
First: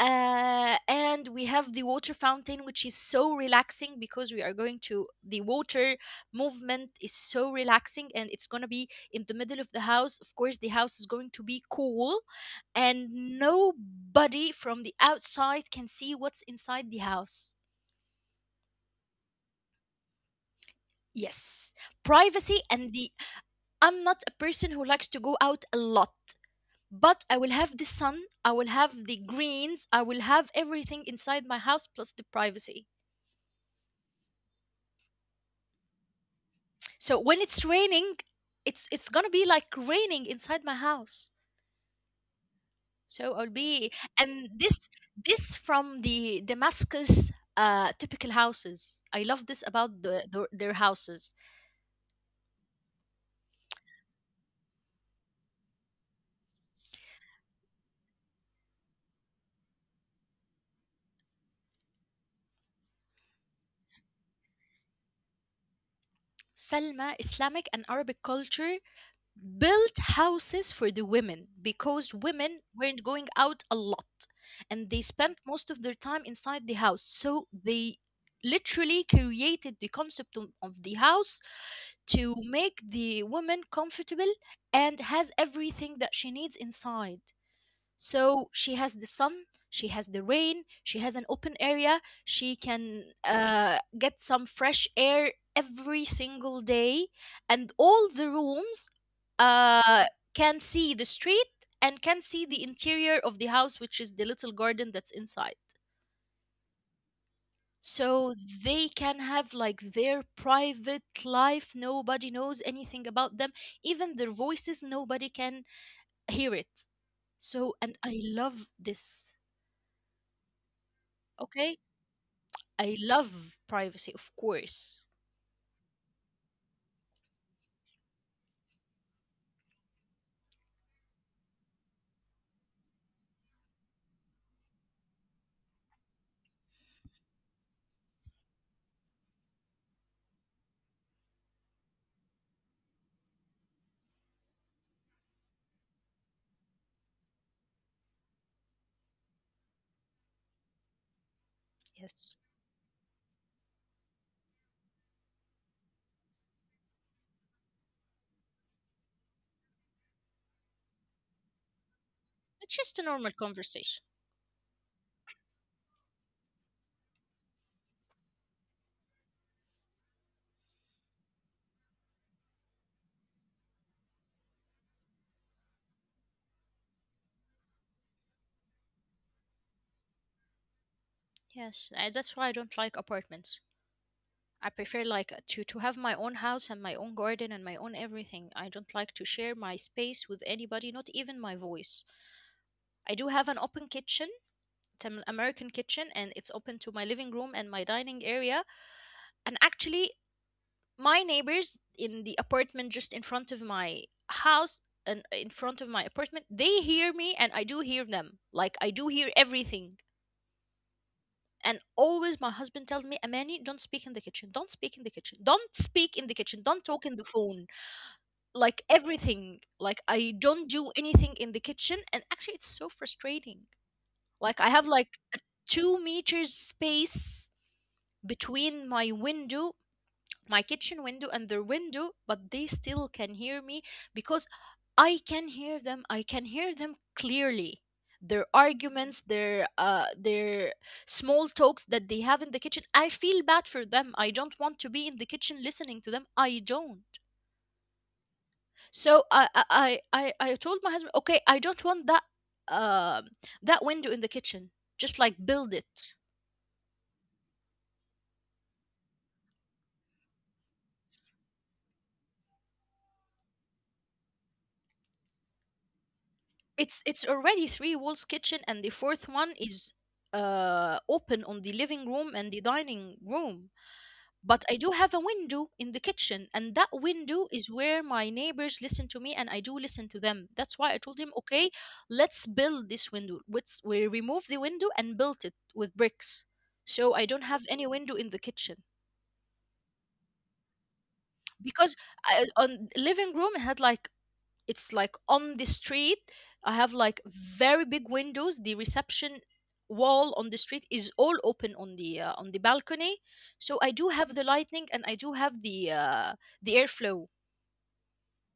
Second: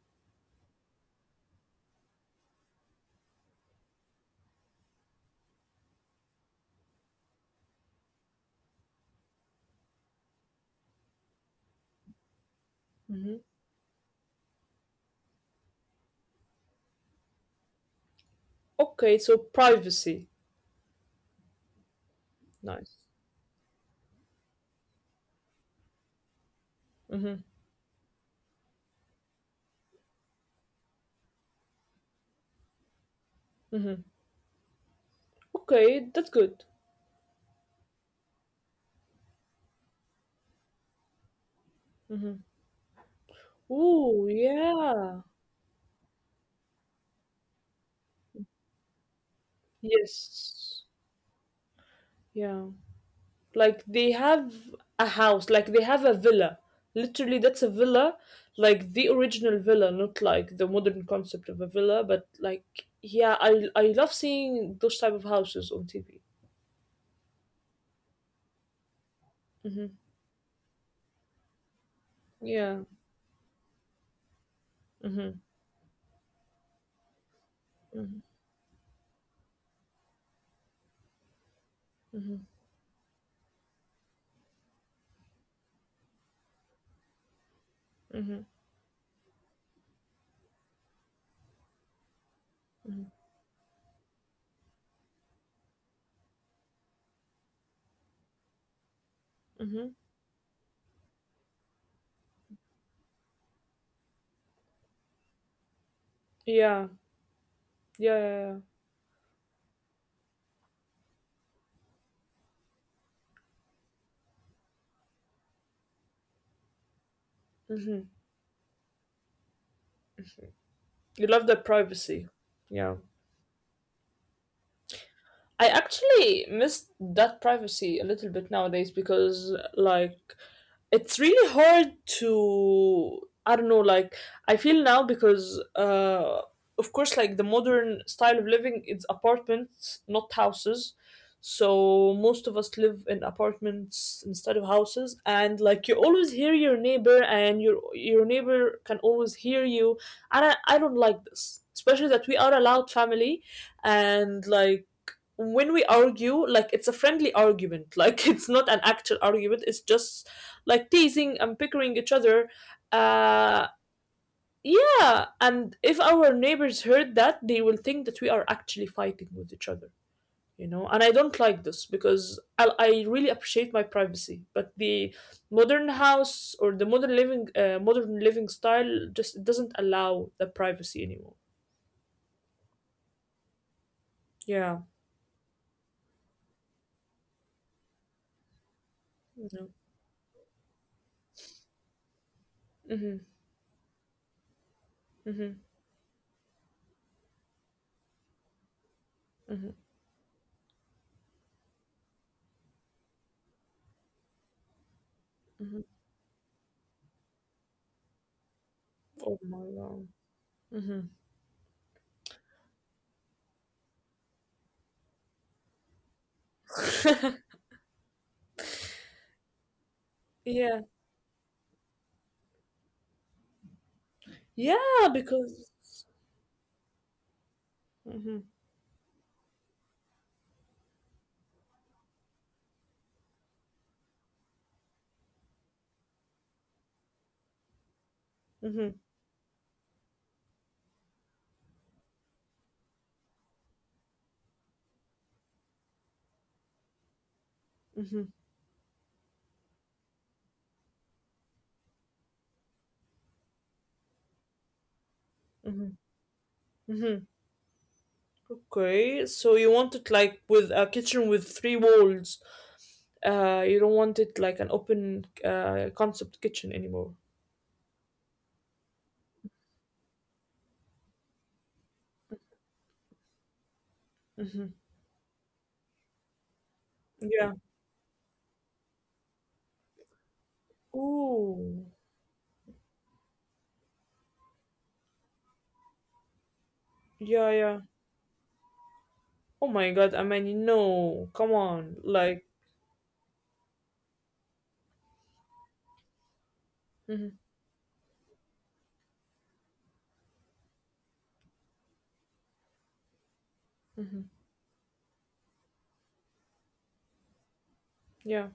[SPEAKER 1] And we have the water fountain, which is so relaxing, because we are going to the water, movement is so relaxing. And it's going to be in the middle of the house. Of course, the house is going to be cool, and
[SPEAKER 2] Mm-hmm.
[SPEAKER 1] nobody from the outside can see what's inside the house.
[SPEAKER 2] Okay, so privacy.
[SPEAKER 1] Yes, privacy. and
[SPEAKER 2] Nice.
[SPEAKER 1] the I'm not a person who likes to go out a lot, but
[SPEAKER 2] Mm-hmm.
[SPEAKER 1] I will have the sun, I will have the greens, I will have everything inside my house, plus the privacy.
[SPEAKER 2] Mm-hmm. Okay, that's good.
[SPEAKER 1] So when it's raining, it's gonna be like raining inside my house.
[SPEAKER 2] Hmm.
[SPEAKER 1] So I'll be,
[SPEAKER 2] Oh
[SPEAKER 1] and this
[SPEAKER 2] yeah.
[SPEAKER 1] this from the Damascus typical houses. I love this about the their
[SPEAKER 2] Yes.
[SPEAKER 1] houses.
[SPEAKER 2] Yeah. Like they have a house, like they have a villa. Literally, that's a villa, like the original villa, not like the modern concept of a villa, but like yeah, I love seeing those type of houses on TV.
[SPEAKER 1] Salma, Islamic and Arabic culture
[SPEAKER 2] Hmm.
[SPEAKER 1] built houses for the women, because women
[SPEAKER 2] Yeah.
[SPEAKER 1] weren't going out a lot, and they
[SPEAKER 2] Hmm.
[SPEAKER 1] spent most of their time inside the house, so they
[SPEAKER 2] Hmm.
[SPEAKER 1] literally created the concept of the house to make the woman comfortable and has everything that she needs inside.
[SPEAKER 2] Hmm.
[SPEAKER 1] So she has the sun, she has the rain, she has an open area, she can get some fresh air every single day, and all the rooms
[SPEAKER 2] Hmm.
[SPEAKER 1] uh, can see the street and can see the interior of the house, which is the little garden that's inside.
[SPEAKER 2] Yeah. Yeah.
[SPEAKER 1] So
[SPEAKER 2] Yeah.
[SPEAKER 1] they can have like their private life. Nobody knows anything about them. Even their voices, nobody can hear it. So,
[SPEAKER 2] Yeah.
[SPEAKER 1] and
[SPEAKER 2] Hmm.
[SPEAKER 1] I love this.
[SPEAKER 2] You love the
[SPEAKER 1] Okay.
[SPEAKER 2] privacy. Yeah.
[SPEAKER 1] I love privacy, of course.
[SPEAKER 2] I actually miss that privacy a little bit nowadays because like it's really hard to I don't know like I feel now because of course like the modern style of living is apartments not houses, so most of us live in apartments instead of houses, and like you always hear your neighbor and your neighbor can always hear you. And I don't like this, especially that
[SPEAKER 1] Yes.
[SPEAKER 2] we are a loud family. And like when we argue, like it's a friendly argument, like <laughs> it's not an actual argument. It's just like teasing and pickering each other.
[SPEAKER 1] It's just a normal
[SPEAKER 2] Uh,
[SPEAKER 1] conversation.
[SPEAKER 2] yeah, and if our neighbors heard that, they will think that we are actually fighting with each other, you know. And I don't like this because I really appreciate my privacy, but the modern house or the modern living style just doesn't allow the privacy anymore.
[SPEAKER 1] Yes, that's why I don't like apartments. I
[SPEAKER 2] Yeah.
[SPEAKER 1] prefer like to have my own house and my own garden and my own everything. I don't like to
[SPEAKER 2] You
[SPEAKER 1] share
[SPEAKER 2] know.
[SPEAKER 1] my space with anybody, not even my voice. I
[SPEAKER 2] Mhm.
[SPEAKER 1] do have an open kitchen, it's an
[SPEAKER 2] Mhm.
[SPEAKER 1] American kitchen, and it's open to my living room and my dining area. And
[SPEAKER 2] Mhm.
[SPEAKER 1] actually, my neighbors in the apartment just in front of my house, and in front
[SPEAKER 2] Mhm.
[SPEAKER 1] of my apartment, they hear me, and I do hear them, like I do hear
[SPEAKER 2] Oh my
[SPEAKER 1] everything.
[SPEAKER 2] god. Mm-hmm.
[SPEAKER 1] And always my husband tells me, Amani, don't speak in the kitchen, don't speak in the kitchen, don't speak in the kitchen, don't talk in the
[SPEAKER 2] <laughs>
[SPEAKER 1] phone. Like everything, like I don't
[SPEAKER 2] Yeah.
[SPEAKER 1] do anything in the kitchen, and actually it's so frustrating. Like I have
[SPEAKER 2] Yeah,
[SPEAKER 1] like a
[SPEAKER 2] because.
[SPEAKER 1] 2 meter space
[SPEAKER 2] Mm-hmm.
[SPEAKER 1] between my window, my kitchen window and their window, but they still can hear me, because I can hear them. I can hear them clearly. Their
[SPEAKER 2] Mm-hmm.
[SPEAKER 1] arguments, their small talks that they have in the kitchen. I feel bad for them. I don't want to be in the kitchen listening to them. I don't.
[SPEAKER 2] Mm-hmm.
[SPEAKER 1] So I told my husband, okay, I don't want that um that window in the kitchen. Just like build
[SPEAKER 2] Mm-hmm.
[SPEAKER 1] it.
[SPEAKER 2] Mm-hmm. Okay, so you want it like with a kitchen with three walls. You don't want it like an open concept kitchen
[SPEAKER 1] it's
[SPEAKER 2] anymore.
[SPEAKER 1] it's already three walls kitchen, and the fourth one is open on the living room and the dining room. But
[SPEAKER 2] Mm-hmm.
[SPEAKER 1] I do have a window in the kitchen, and that window
[SPEAKER 2] Yeah.
[SPEAKER 1] is where my neighbors listen to me and I do listen to them. That's why I told him, okay,
[SPEAKER 2] Ooh.
[SPEAKER 1] let's build this window, let's we remove the window and built it with bricks, so I don't
[SPEAKER 2] Yeah,
[SPEAKER 1] have
[SPEAKER 2] yeah.
[SPEAKER 1] any window in the kitchen.
[SPEAKER 2] Oh my God, I mean, no, come
[SPEAKER 1] Because
[SPEAKER 2] on, like.
[SPEAKER 1] I, on living room it had like, it's like on the street, I have like
[SPEAKER 2] Mm-hmm.
[SPEAKER 1] very big windows, the reception wall on the street is all open on the balcony. So I do have the lightning, and I do have the airflow,
[SPEAKER 2] Yeah.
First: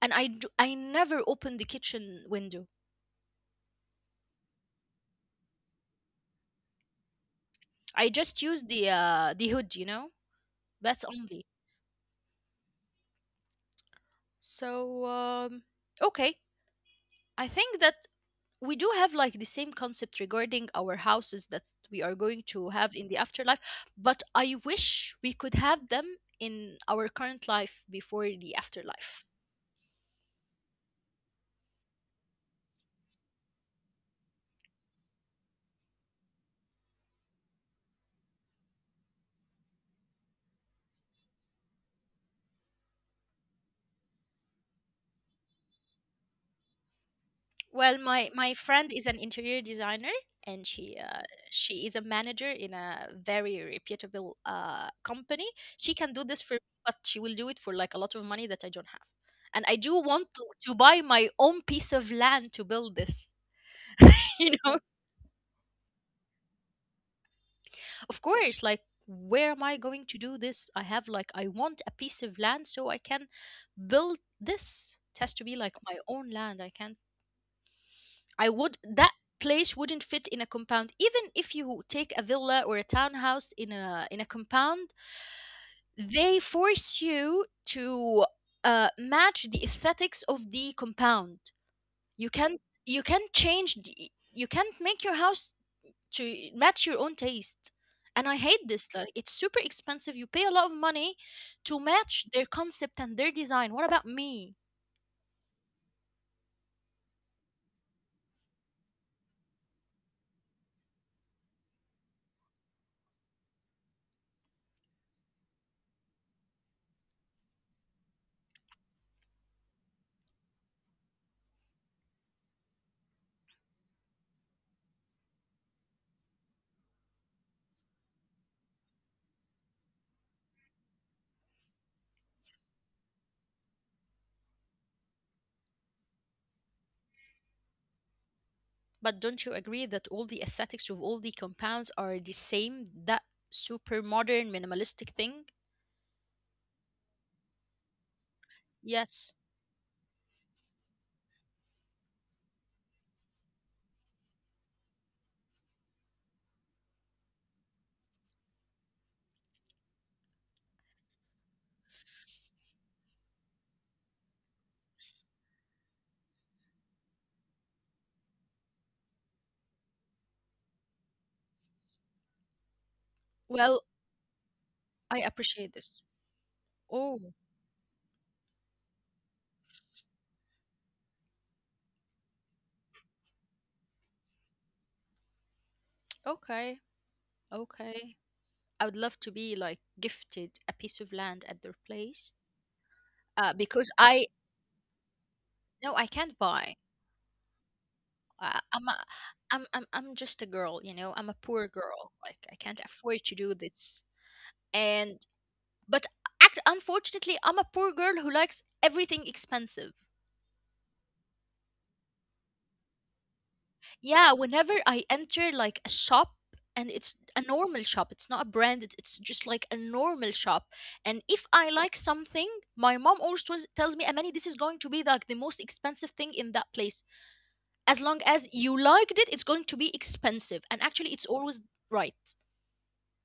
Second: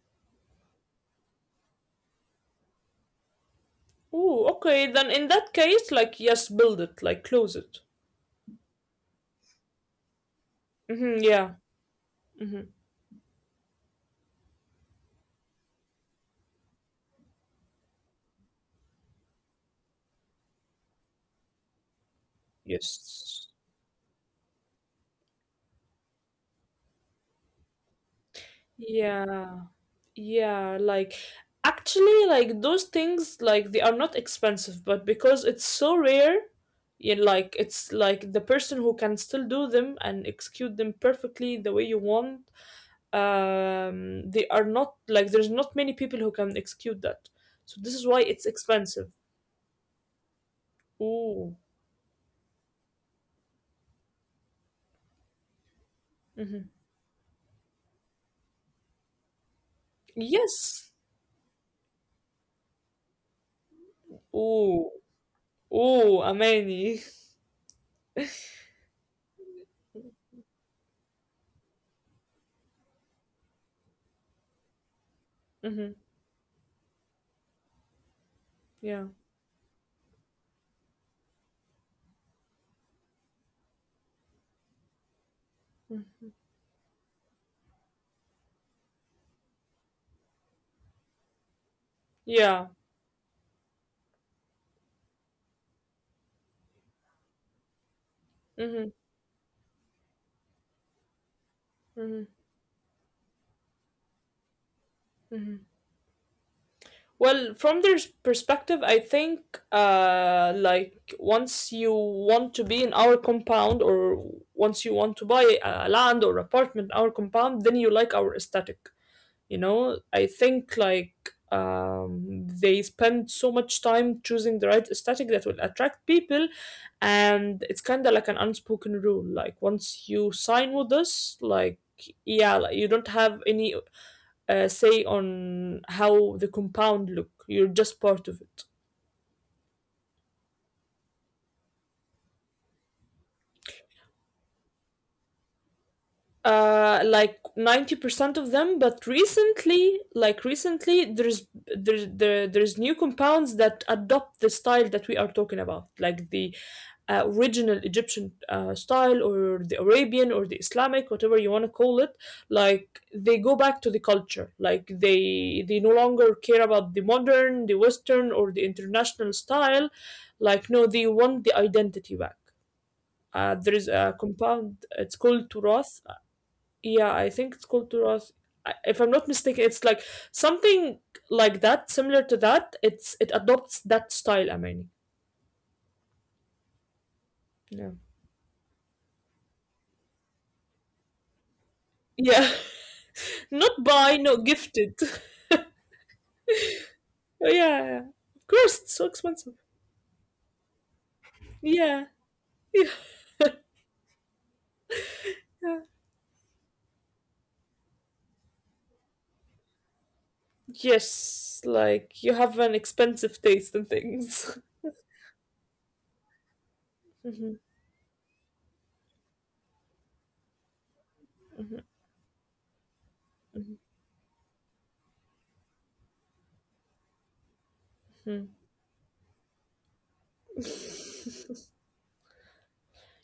[SPEAKER 1] and I never open the kitchen window.
[SPEAKER 2] Ooh. Okay, then in that case, like, yes, build it, like, close it.
[SPEAKER 1] I just use the hood, you know, that's
[SPEAKER 2] Mm-hmm.
[SPEAKER 1] only.
[SPEAKER 2] Yeah. Mm-hmm.
[SPEAKER 1] So okay, I think that we do have like the same concept regarding our houses that we are going to have in the
[SPEAKER 2] Yes.
[SPEAKER 1] afterlife, but I wish we could have them in our current life before the afterlife.
[SPEAKER 2] Yeah. Yeah, like actually, like those things, like they are not expensive, but because it's so rare, yeah, like it's like the person who can still do them and execute them perfectly the way you want. They are not like there's not many people who can execute that, so this
[SPEAKER 1] Well,
[SPEAKER 2] is why
[SPEAKER 1] my
[SPEAKER 2] it's
[SPEAKER 1] my friend is
[SPEAKER 2] expensive.
[SPEAKER 1] an interior designer, and
[SPEAKER 2] Ooh,
[SPEAKER 1] she is a manager in a very reputable company. She can do this for
[SPEAKER 2] mm-hmm.
[SPEAKER 1] me, but she will do it for like a lot of money that I don't have. And I do want to
[SPEAKER 2] Yes.
[SPEAKER 1] buy my own piece of land to build this. <laughs> You know,
[SPEAKER 2] Ooh, ooh, amazing. <laughs>
[SPEAKER 1] of course, like where am I going to do this? I have like, I want a piece of land so I can build this. It has to be like
[SPEAKER 2] Mm-hmm.
[SPEAKER 1] my own land. I can't, I would
[SPEAKER 2] Yeah,
[SPEAKER 1] that place wouldn't fit in a compound. Even if you take a villa or a townhouse in a compound, they force you to match the aesthetics of the compound. You can't,
[SPEAKER 2] yeah.
[SPEAKER 1] you can't change the, you can't make your house to match your own taste. And I hate
[SPEAKER 2] Mm-hmm.
[SPEAKER 1] this. Like it's super expensive. You pay a lot of money to
[SPEAKER 2] Mm-hmm.
[SPEAKER 1] match their concept and their design. What about me?
[SPEAKER 2] Mm-hmm. Well, from their perspective, I think like once you want to be in our compound or once you want to buy a land or apartment in our compound, then you like our aesthetic. You know, I think like they spend so much time choosing the right aesthetic that will attract people, and it's kind of like an unspoken rule. Like once you sign with us, like yeah, like you don't have any say on how the compound look. You're just part of it.
[SPEAKER 1] But don't you agree that all the aesthetics of all the compounds are the same? That super modern minimalistic thing?
[SPEAKER 2] Like 90% of them, but
[SPEAKER 1] Yes.
[SPEAKER 2] recently, like recently, there's new compounds that adopt the style that we are talking about, like the original Egyptian style or the Arabian or the Islamic, whatever you want to call it. Like they go back to the culture. Like they no longer care about the modern, the western, or the international style. Like no, they want the identity back. There
[SPEAKER 1] Well,
[SPEAKER 2] is a compound, it's
[SPEAKER 1] I
[SPEAKER 2] called
[SPEAKER 1] appreciate this.
[SPEAKER 2] Turoth. Yeah,
[SPEAKER 1] Oh,
[SPEAKER 2] I think it's called Duras. I- If I'm not mistaken, it's like something like that, similar to that. It's it adopts that style, I mean.
[SPEAKER 1] okay.
[SPEAKER 2] Yeah.
[SPEAKER 1] Okay. I would love to be like gifted a piece of land at their place.
[SPEAKER 2] Yeah. <laughs> Not
[SPEAKER 1] Because
[SPEAKER 2] buy,
[SPEAKER 1] I
[SPEAKER 2] not gifted. <laughs>
[SPEAKER 1] no, I can't buy.
[SPEAKER 2] Oh, yeah, yeah. Of course,
[SPEAKER 1] I'm
[SPEAKER 2] it's
[SPEAKER 1] a,
[SPEAKER 2] so expensive.
[SPEAKER 1] I'm just a girl, you know. I'm a poor
[SPEAKER 2] Yeah.
[SPEAKER 1] girl. Like I can't
[SPEAKER 2] Yeah.
[SPEAKER 1] afford to
[SPEAKER 2] <laughs>
[SPEAKER 1] do this. And
[SPEAKER 2] Yeah.
[SPEAKER 1] but unfortunately, I'm a poor girl who likes everything expensive.
[SPEAKER 2] Yes, like you have an expensive taste in
[SPEAKER 1] Yeah,
[SPEAKER 2] things.
[SPEAKER 1] whenever I enter like a shop, and it's
[SPEAKER 2] <laughs>
[SPEAKER 1] a
[SPEAKER 2] Mhm,
[SPEAKER 1] normal shop, it's not a branded, it's just like a normal shop, and if I like something, my mom always tells me, Amani, this is going to be like the most expensive thing in that place. As long as
[SPEAKER 2] mhm.
[SPEAKER 1] you liked it, it's going to be expensive, and actually it's always right.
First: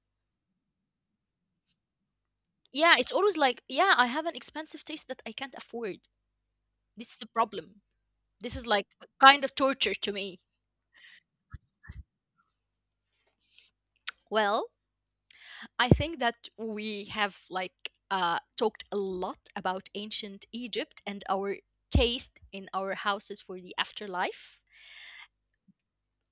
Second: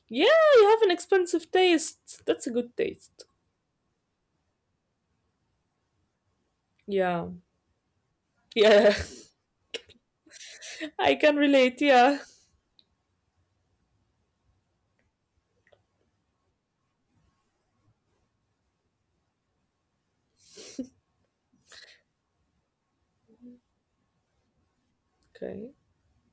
[SPEAKER 2] Yeah, you have an expensive taste. That's a good
[SPEAKER 1] Yeah, it's
[SPEAKER 2] taste.
[SPEAKER 1] always like, yeah, I have an expensive taste that I can't afford. This is the
[SPEAKER 2] Yeah.
[SPEAKER 1] problem. This is like
[SPEAKER 2] Yeah.
[SPEAKER 1] kind of torture to me.
[SPEAKER 2] <laughs> I can relate, yeah.
[SPEAKER 1] Well, I think that we have like talked a lot about ancient Egypt and our taste in our houses for the afterlife.
[SPEAKER 2] Okay.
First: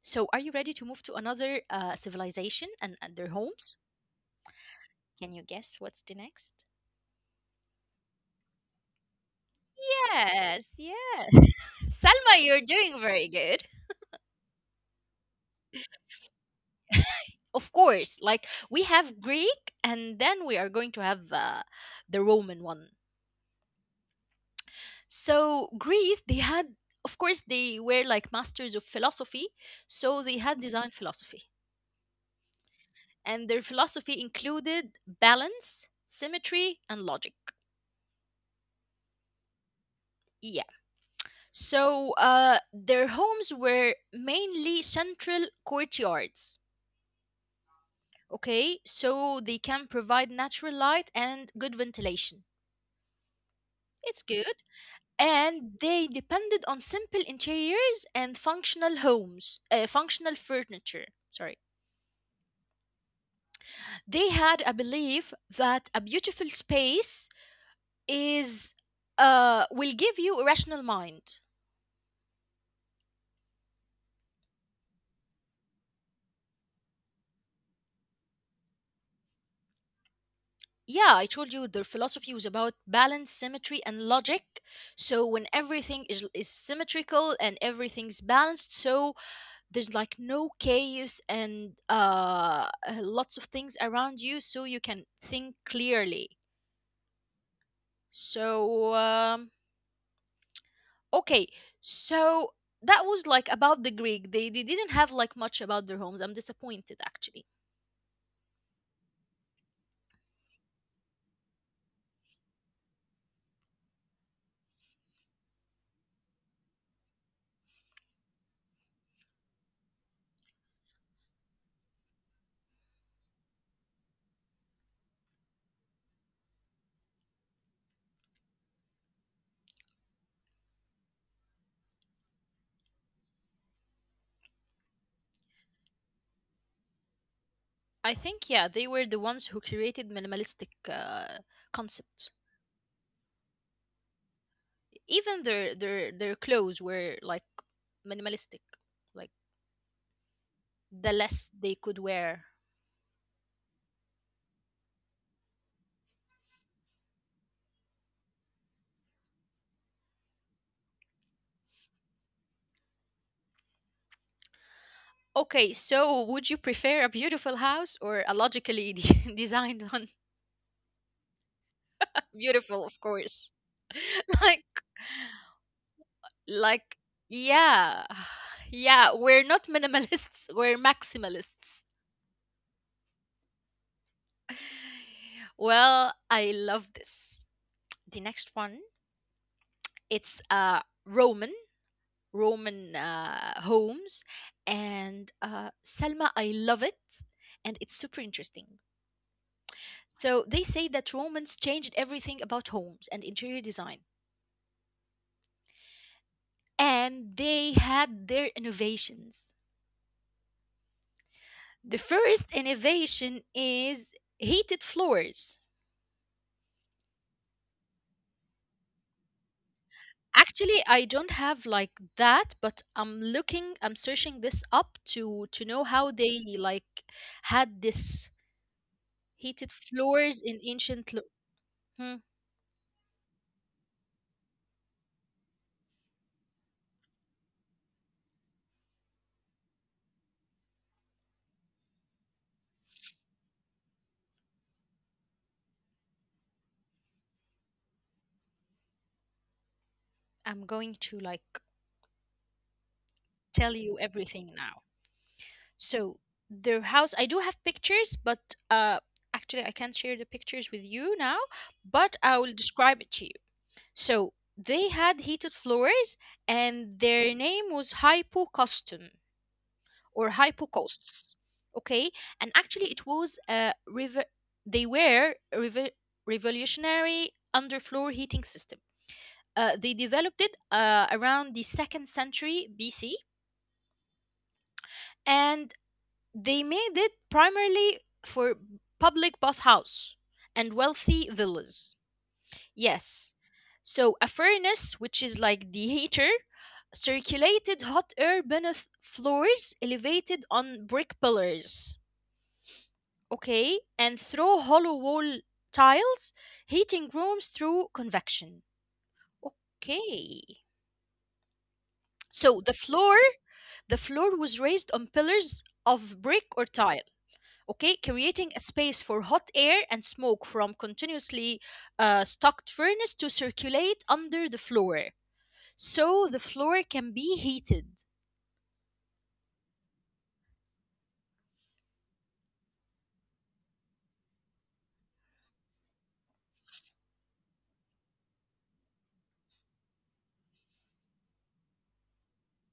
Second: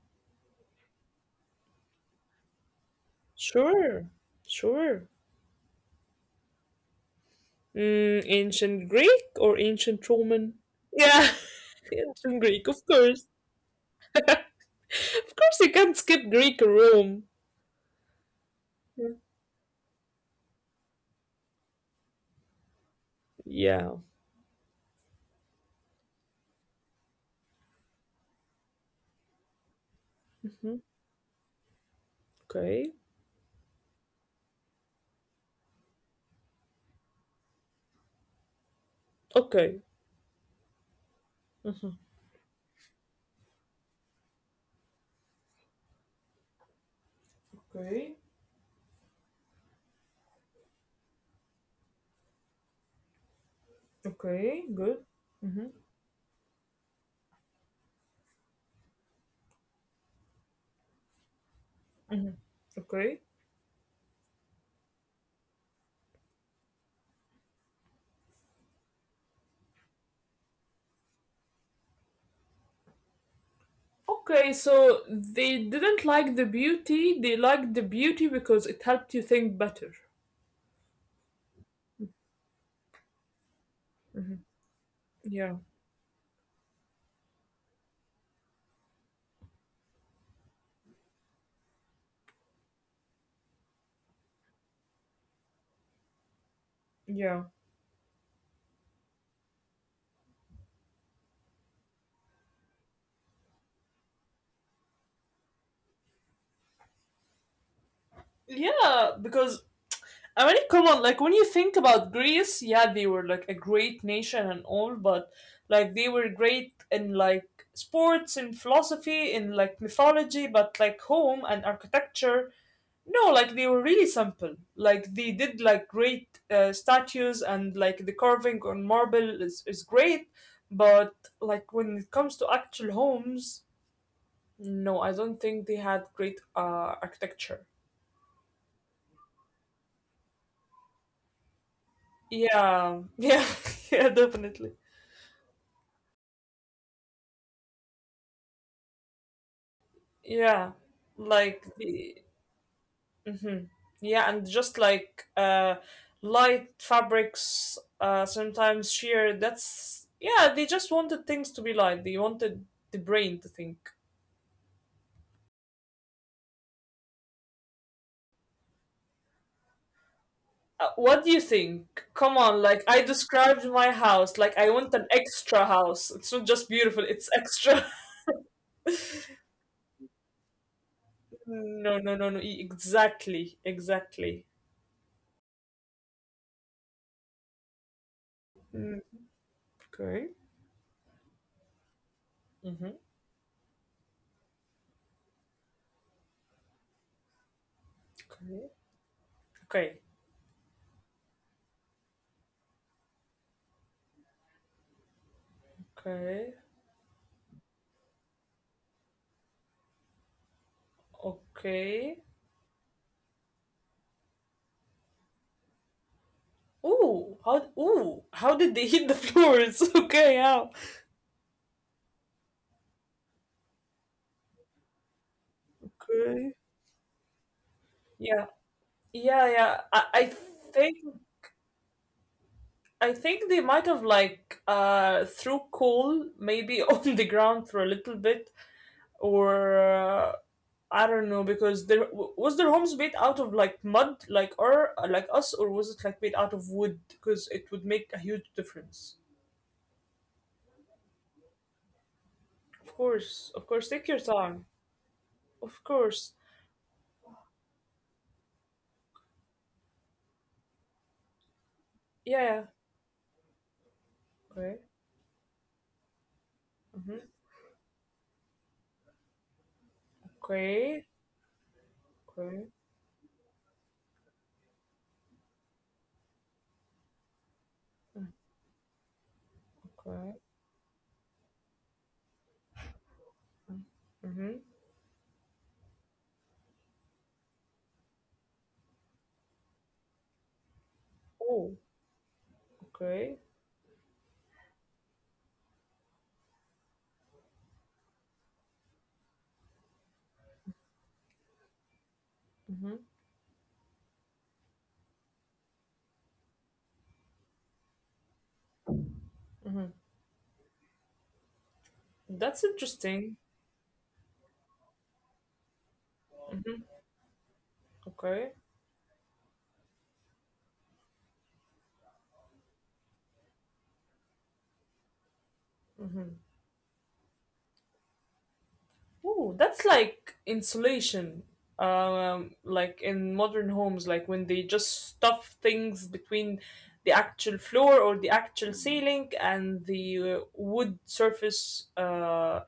[SPEAKER 1] So, are you ready to move to another civilization and their homes?
[SPEAKER 2] Sure, sure.
[SPEAKER 1] Can you guess what's the next?
[SPEAKER 2] Mm, ancient Greek or ancient Roman?
[SPEAKER 1] Yes,
[SPEAKER 2] Yeah,
[SPEAKER 1] yes. <laughs>
[SPEAKER 2] <laughs> ancient
[SPEAKER 1] Salma, you're
[SPEAKER 2] Greek, of
[SPEAKER 1] doing
[SPEAKER 2] course.
[SPEAKER 1] very good.
[SPEAKER 2] Of course, you can't skip Greek or Rome.
[SPEAKER 1] <laughs> Of course, like we
[SPEAKER 2] Mm.
[SPEAKER 1] have Greek, and then we are going to have the Roman one.
[SPEAKER 2] Yeah.
[SPEAKER 1] So Greece, they had, of course, they were like masters of philosophy, so they had
[SPEAKER 2] Mhm.
[SPEAKER 1] design philosophy,
[SPEAKER 2] Okay.
[SPEAKER 1] and their philosophy included balance, symmetry, and logic.
[SPEAKER 2] Okay.
[SPEAKER 1] Yeah. So their homes were mainly central courtyards.
[SPEAKER 2] Okay.
[SPEAKER 1] Okay, so they can provide natural light and good ventilation. It's good.
[SPEAKER 2] Okay. Good. Hmm.
[SPEAKER 1] And they depended on simple interiors and functional homes, functional furniture. Sorry.
[SPEAKER 2] Okay.
[SPEAKER 1] They had a belief that a beautiful space is will give you a rational mind.
[SPEAKER 2] Okay. So they didn't like the beauty. They liked the beauty because it helped you think better.
[SPEAKER 1] Yeah, I told you their philosophy was about balance, symmetry, and logic. So when
[SPEAKER 2] Yeah.
[SPEAKER 1] everything is symmetrical and everything's balanced, so there's like no chaos and lots of things around you, so you can think clearly.
[SPEAKER 2] Yeah.
[SPEAKER 1] So um, okay, so that was like about the Greek. They didn't have like much about their homes. I'm disappointed actually.
[SPEAKER 2] Yeah, because I mean, come on, like when you think about Greece, yeah, they were like a great nation and all, but like they were great in like sports and philosophy in like mythology, but like home and architecture, no, like they were really simple. Like they did like great statues and like the carving on marble is great, but like when it comes to actual homes, no, I don't think they had great architecture.
[SPEAKER 1] I think, yeah, they were the ones who created minimalistic concept.
[SPEAKER 2] Yeah, <laughs> yeah, yeah, definitely.
[SPEAKER 1] Even their clothes were like minimalistic, like
[SPEAKER 2] Yeah,
[SPEAKER 1] the less
[SPEAKER 2] like
[SPEAKER 1] they could
[SPEAKER 2] the
[SPEAKER 1] wear.
[SPEAKER 2] hmm. Yeah, and just like light fabrics, sometimes sheer, that's yeah, they just wanted things to be light. They wanted the brain to think.
[SPEAKER 1] Okay, so would you prefer a beautiful house or a logically <laughs> designed one?
[SPEAKER 2] What do you think? Come
[SPEAKER 1] <laughs>
[SPEAKER 2] on, like
[SPEAKER 1] Beautiful, of
[SPEAKER 2] I
[SPEAKER 1] course.
[SPEAKER 2] described my
[SPEAKER 1] <laughs>
[SPEAKER 2] house, like
[SPEAKER 1] like
[SPEAKER 2] I want an extra house. It's not just
[SPEAKER 1] Like,
[SPEAKER 2] beautiful, it's extra.
[SPEAKER 1] yeah, <sighs> yeah, we're not minimalists, <laughs> we're maximalists.
[SPEAKER 2] <laughs> No, no, no, no. Exactly, exactly.
[SPEAKER 1] Well, I love this. The next one,
[SPEAKER 2] Mm. Okay.
[SPEAKER 1] it's Roman,
[SPEAKER 2] Mm-hmm.
[SPEAKER 1] Roman homes, and Selma. I love it, and it's super interesting.
[SPEAKER 2] Okay. Okay.
[SPEAKER 1] So they say that Romans changed everything about homes and interior design,
[SPEAKER 2] Okay.
[SPEAKER 1] and they had their innovations. The
[SPEAKER 2] Okay.
[SPEAKER 1] first innovation is heated floors.
[SPEAKER 2] Ooh, how did they hit the floors? <laughs> Okay, how?
[SPEAKER 1] Actually, I don't have like that, but I'm looking, I'm searching this up to know how they
[SPEAKER 2] Okay.
[SPEAKER 1] like had this
[SPEAKER 2] Yeah, yeah,
[SPEAKER 1] heated
[SPEAKER 2] yeah.
[SPEAKER 1] floors in
[SPEAKER 2] Think
[SPEAKER 1] ancient. Hmm,
[SPEAKER 2] I think they might have like threw coal maybe <laughs> on the ground for a little bit, or I don't know because there was their homes made out of like mud, like or like us, or was it like made out of wood? Because it would make a huge difference.
[SPEAKER 1] I'm going to like
[SPEAKER 2] Of course, of
[SPEAKER 1] tell
[SPEAKER 2] course.
[SPEAKER 1] you
[SPEAKER 2] Take your
[SPEAKER 1] everything
[SPEAKER 2] time.
[SPEAKER 1] now.
[SPEAKER 2] Of
[SPEAKER 1] So
[SPEAKER 2] course.
[SPEAKER 1] their house, I do have pictures, but actually, I can't share the pictures with you now, but I
[SPEAKER 2] Yeah,
[SPEAKER 1] will
[SPEAKER 2] yeah.
[SPEAKER 1] describe it to you. So
[SPEAKER 2] Okay.
[SPEAKER 1] they had heated floors, and
[SPEAKER 2] Mm-hmm.
[SPEAKER 1] their name was hypocostum, or
[SPEAKER 2] Okay.
[SPEAKER 1] hypocausts. Okay, and
[SPEAKER 2] Okay,
[SPEAKER 1] actually, it was a rev- they were a revo- revolutionary underfloor heating system. They developed
[SPEAKER 2] okay.
[SPEAKER 1] it around the second century BC,
[SPEAKER 2] Mm-hmm.
[SPEAKER 1] and they made it primarily for public bathhouse and wealthy
[SPEAKER 2] Oh,
[SPEAKER 1] villas. Yes,
[SPEAKER 2] okay.
[SPEAKER 1] so a furnace, which is like the heater, circulated hot air beneath floors elevated on brick pillars.
[SPEAKER 2] Mm-hmm.
[SPEAKER 1] Okay, and through hollow wall tiles, heating rooms through convection. Okay. So
[SPEAKER 2] That's interesting.
[SPEAKER 1] the floor was raised on pillars of brick or tile, okay, creating
[SPEAKER 2] Okay.
[SPEAKER 1] a space for hot air and smoke from continuously stocked furnace to circulate under the floor. So the floor can be heated.
[SPEAKER 2] Oh, that's like insulation. Like in modern homes, like when they just stuff things between the actual floor or the actual ceiling and the wood surface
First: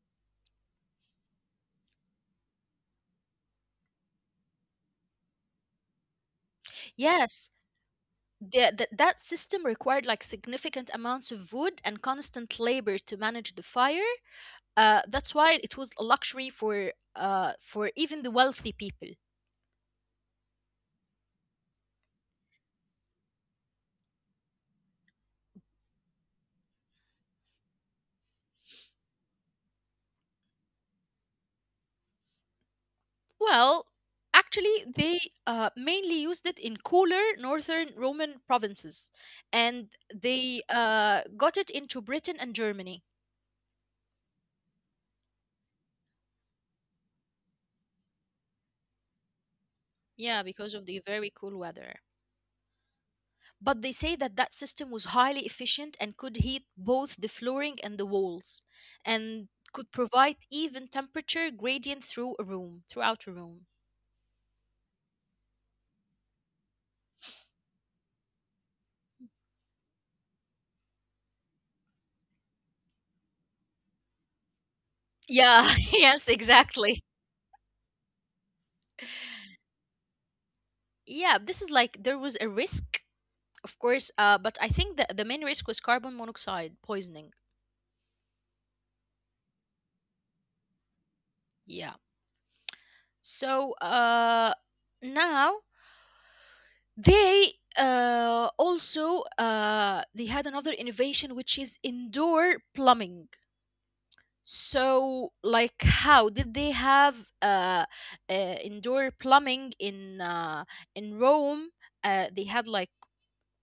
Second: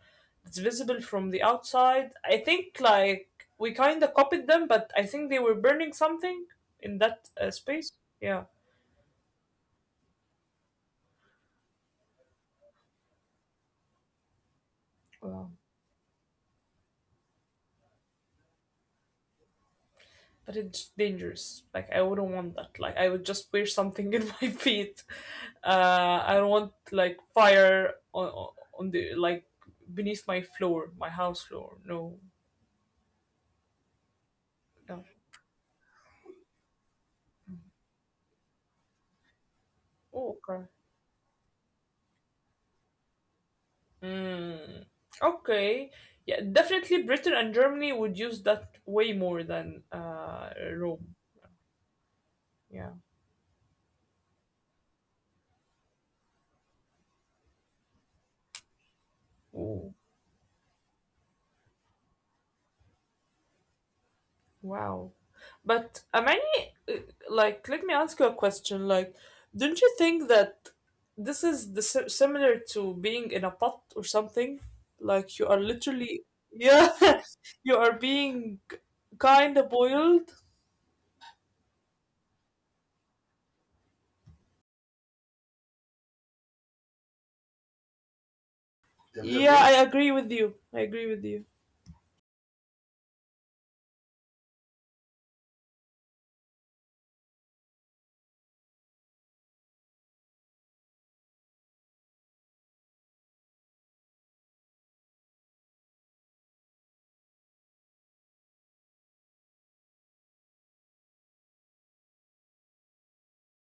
[SPEAKER 2] that's visible from the outside. I think like we kind of copied them, but I think they were burning something in that
[SPEAKER 1] Yes,
[SPEAKER 2] space. Yeah,
[SPEAKER 1] that system required like significant amounts of wood and constant labor to manage the fire. That's why it was a luxury for even the wealthy people.
[SPEAKER 2] but it's dangerous. Like I wouldn't want that. Like I would just wear something <laughs> in my feet. I don't want like fire on the like beneath my floor, my house floor. No,
[SPEAKER 1] Well, actually,
[SPEAKER 2] no.
[SPEAKER 1] they mainly used it in cooler northern Roman provinces, and
[SPEAKER 2] Oh,
[SPEAKER 1] they
[SPEAKER 2] okay.
[SPEAKER 1] got it into Britain and Germany.
[SPEAKER 2] Mm, okay. Yeah, definitely Britain and Germany would use that way more than
[SPEAKER 1] Yeah, because of the
[SPEAKER 2] Rome.
[SPEAKER 1] very cool weather.
[SPEAKER 2] Yeah.
[SPEAKER 1] But they say that that system was highly efficient and could heat both the flooring and the walls, and could
[SPEAKER 2] Ooh.
[SPEAKER 1] provide even temperature gradient through a room, throughout a room.
[SPEAKER 2] Wow. But Amani, like, let me ask you a question. Like, don't you think that this is the similar to being in a pot or something? Like, you are
[SPEAKER 1] Yeah, <laughs>
[SPEAKER 2] literally,
[SPEAKER 1] yes,
[SPEAKER 2] yeah,
[SPEAKER 1] exactly.
[SPEAKER 2] <laughs> you are being kind of boiled.
[SPEAKER 1] Yeah, this is like there was a risk, of course, but I think that the main risk was carbon monoxide poisoning.
[SPEAKER 2] Yeah, I agree with you. I agree with you.
[SPEAKER 1] Yeah. So now they also they had another innovation which is indoor plumbing. So like how did they have indoor plumbing in Rome? They had like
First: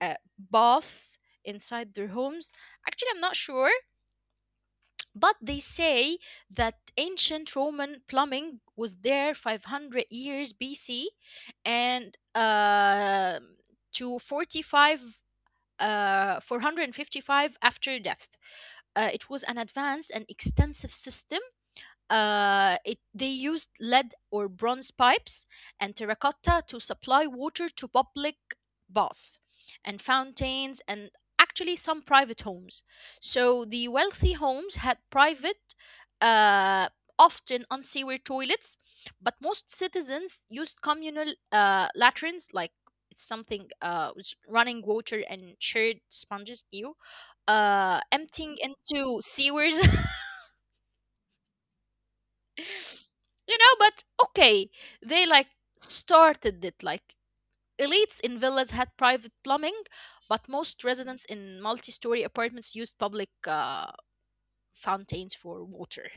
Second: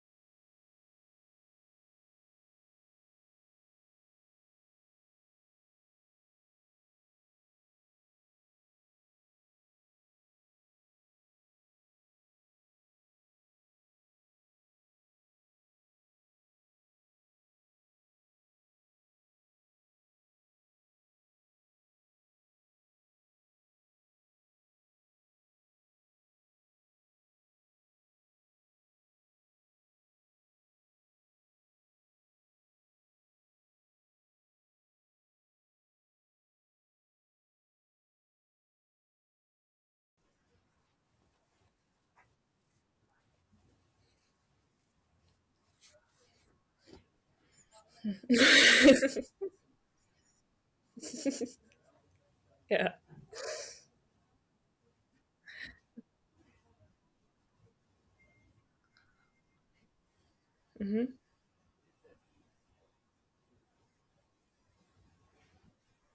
[SPEAKER 1] a bath inside their homes. Actually, I'm not sure. But they say that ancient Roman plumbing was there 500 years BC and to 45, 455 after death. It was an advanced and extensive system, they used lead or bronze pipes and terracotta to supply water to public baths and fountains and actually some private homes. So the wealthy homes had private, uh, often unsewer toilets, but most citizens used communal latrines, like it's something with running water and shared sponges, ew, emptying into sewers,
[SPEAKER 2] Yeah.
[SPEAKER 1] you know, but okay, they like started it like. Elites in villas had private plumbing, but most residents in multi-story apartments used public fountains for water.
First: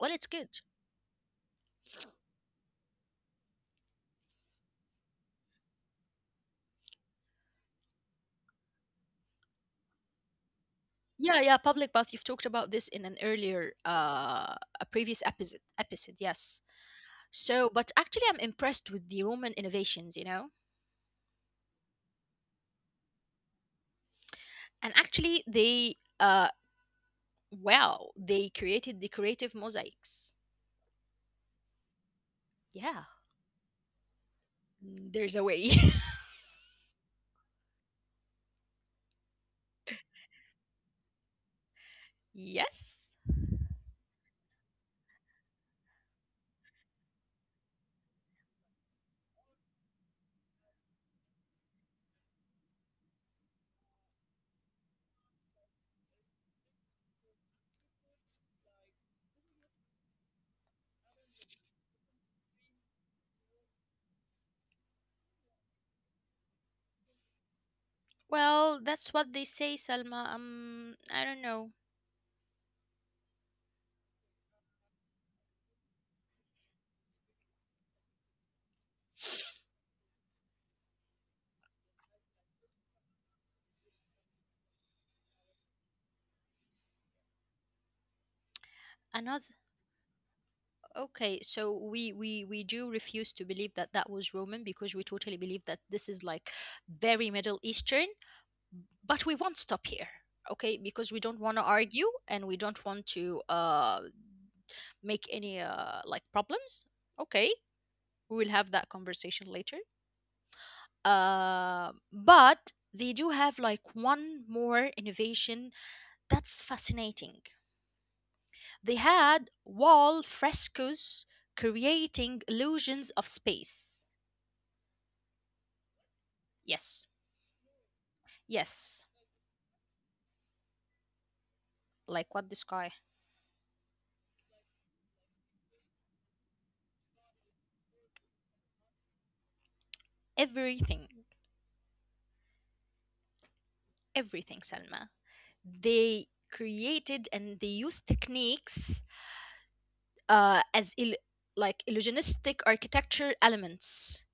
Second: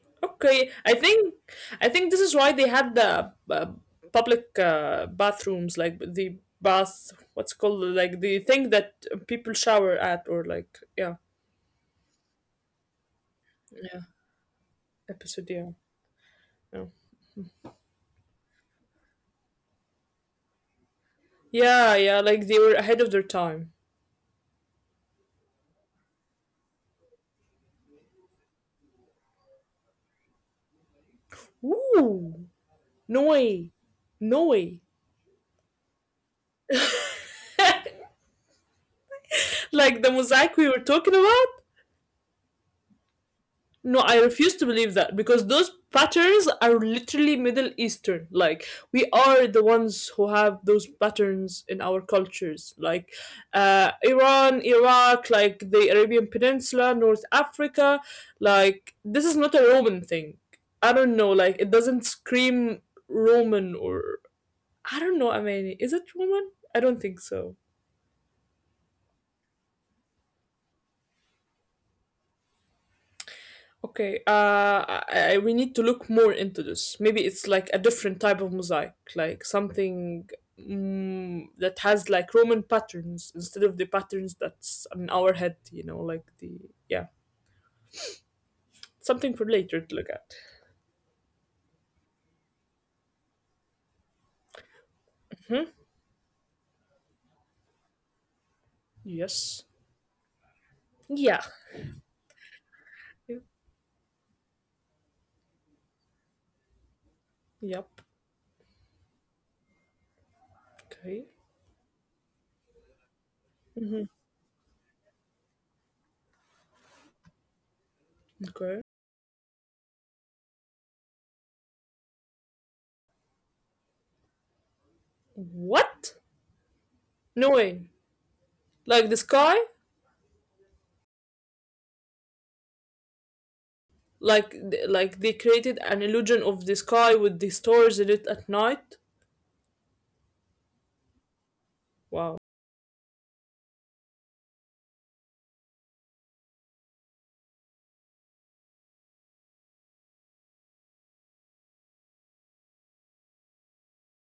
[SPEAKER 1] Well, it's good.
[SPEAKER 2] Okay, I think this is why they had the public bathrooms, like the bath, what's it called, like the thing that people shower at, or like yeah.
[SPEAKER 1] Yeah, yeah, public bath, you've talked about this in an earlier
[SPEAKER 2] Yeah.
[SPEAKER 1] uh a previous
[SPEAKER 2] Episode,
[SPEAKER 1] episode
[SPEAKER 2] yeah,
[SPEAKER 1] episode. Yes,
[SPEAKER 2] yeah,
[SPEAKER 1] so but actually I'm impressed with the Roman innovations, you know.
[SPEAKER 2] yeah, yeah, like they were ahead of their time.
[SPEAKER 1] And actually they uh, wow, they created decorative mosaics.
[SPEAKER 2] Ooh,
[SPEAKER 1] Yeah,
[SPEAKER 2] no way, no way.
[SPEAKER 1] there's a way.
[SPEAKER 2] <laughs> Like the mosaic we were talking about.
[SPEAKER 1] <laughs> Yes.
[SPEAKER 2] No, I refuse to believe that because those patterns are literally Middle Eastern. Like we are the ones who have those patterns in our cultures, like Iran, Iraq, like the Arabian Peninsula, North Africa. Like this is not a Roman thing. I don't know. Like it doesn't scream Roman or I don't know. I mean, is it Roman? I don't think so.
[SPEAKER 1] Well, that's what they say, Salma. I don't know.
[SPEAKER 2] Okay, we need to look more into this. Maybe it's like a different type of mosaic, like something that has like Roman patterns instead of the patterns that's on our head, you know, like the, yeah, something for
[SPEAKER 1] Another.
[SPEAKER 2] later to look at.
[SPEAKER 1] Okay, so we do refuse to believe that that was Roman because we totally
[SPEAKER 2] Hmm.
[SPEAKER 1] believe that this is like very Middle Eastern. But we won't
[SPEAKER 2] Yes.
[SPEAKER 1] stop here. Okay, because we don't
[SPEAKER 2] Yeah.
[SPEAKER 1] want to argue and we don't want to
[SPEAKER 2] Yep.
[SPEAKER 1] make any like problems. Okay,
[SPEAKER 2] Yep.
[SPEAKER 1] we will have that conversation later.
[SPEAKER 2] Okay.
[SPEAKER 1] But they do have like one more innovation that's fascinating.
[SPEAKER 2] Okay.
[SPEAKER 1] They had wall frescoes creating illusions of space.
[SPEAKER 2] What?
[SPEAKER 1] Yes,
[SPEAKER 2] No way.
[SPEAKER 1] yes,
[SPEAKER 2] Like the sky?
[SPEAKER 1] like what the sky,
[SPEAKER 2] Like, like they created an illusion of the sky with the stars in it at night?
[SPEAKER 1] everything,
[SPEAKER 2] Wow.
[SPEAKER 1] everything, Salma. They created and they used techniques uh, as il- like illusionistic architecture elements.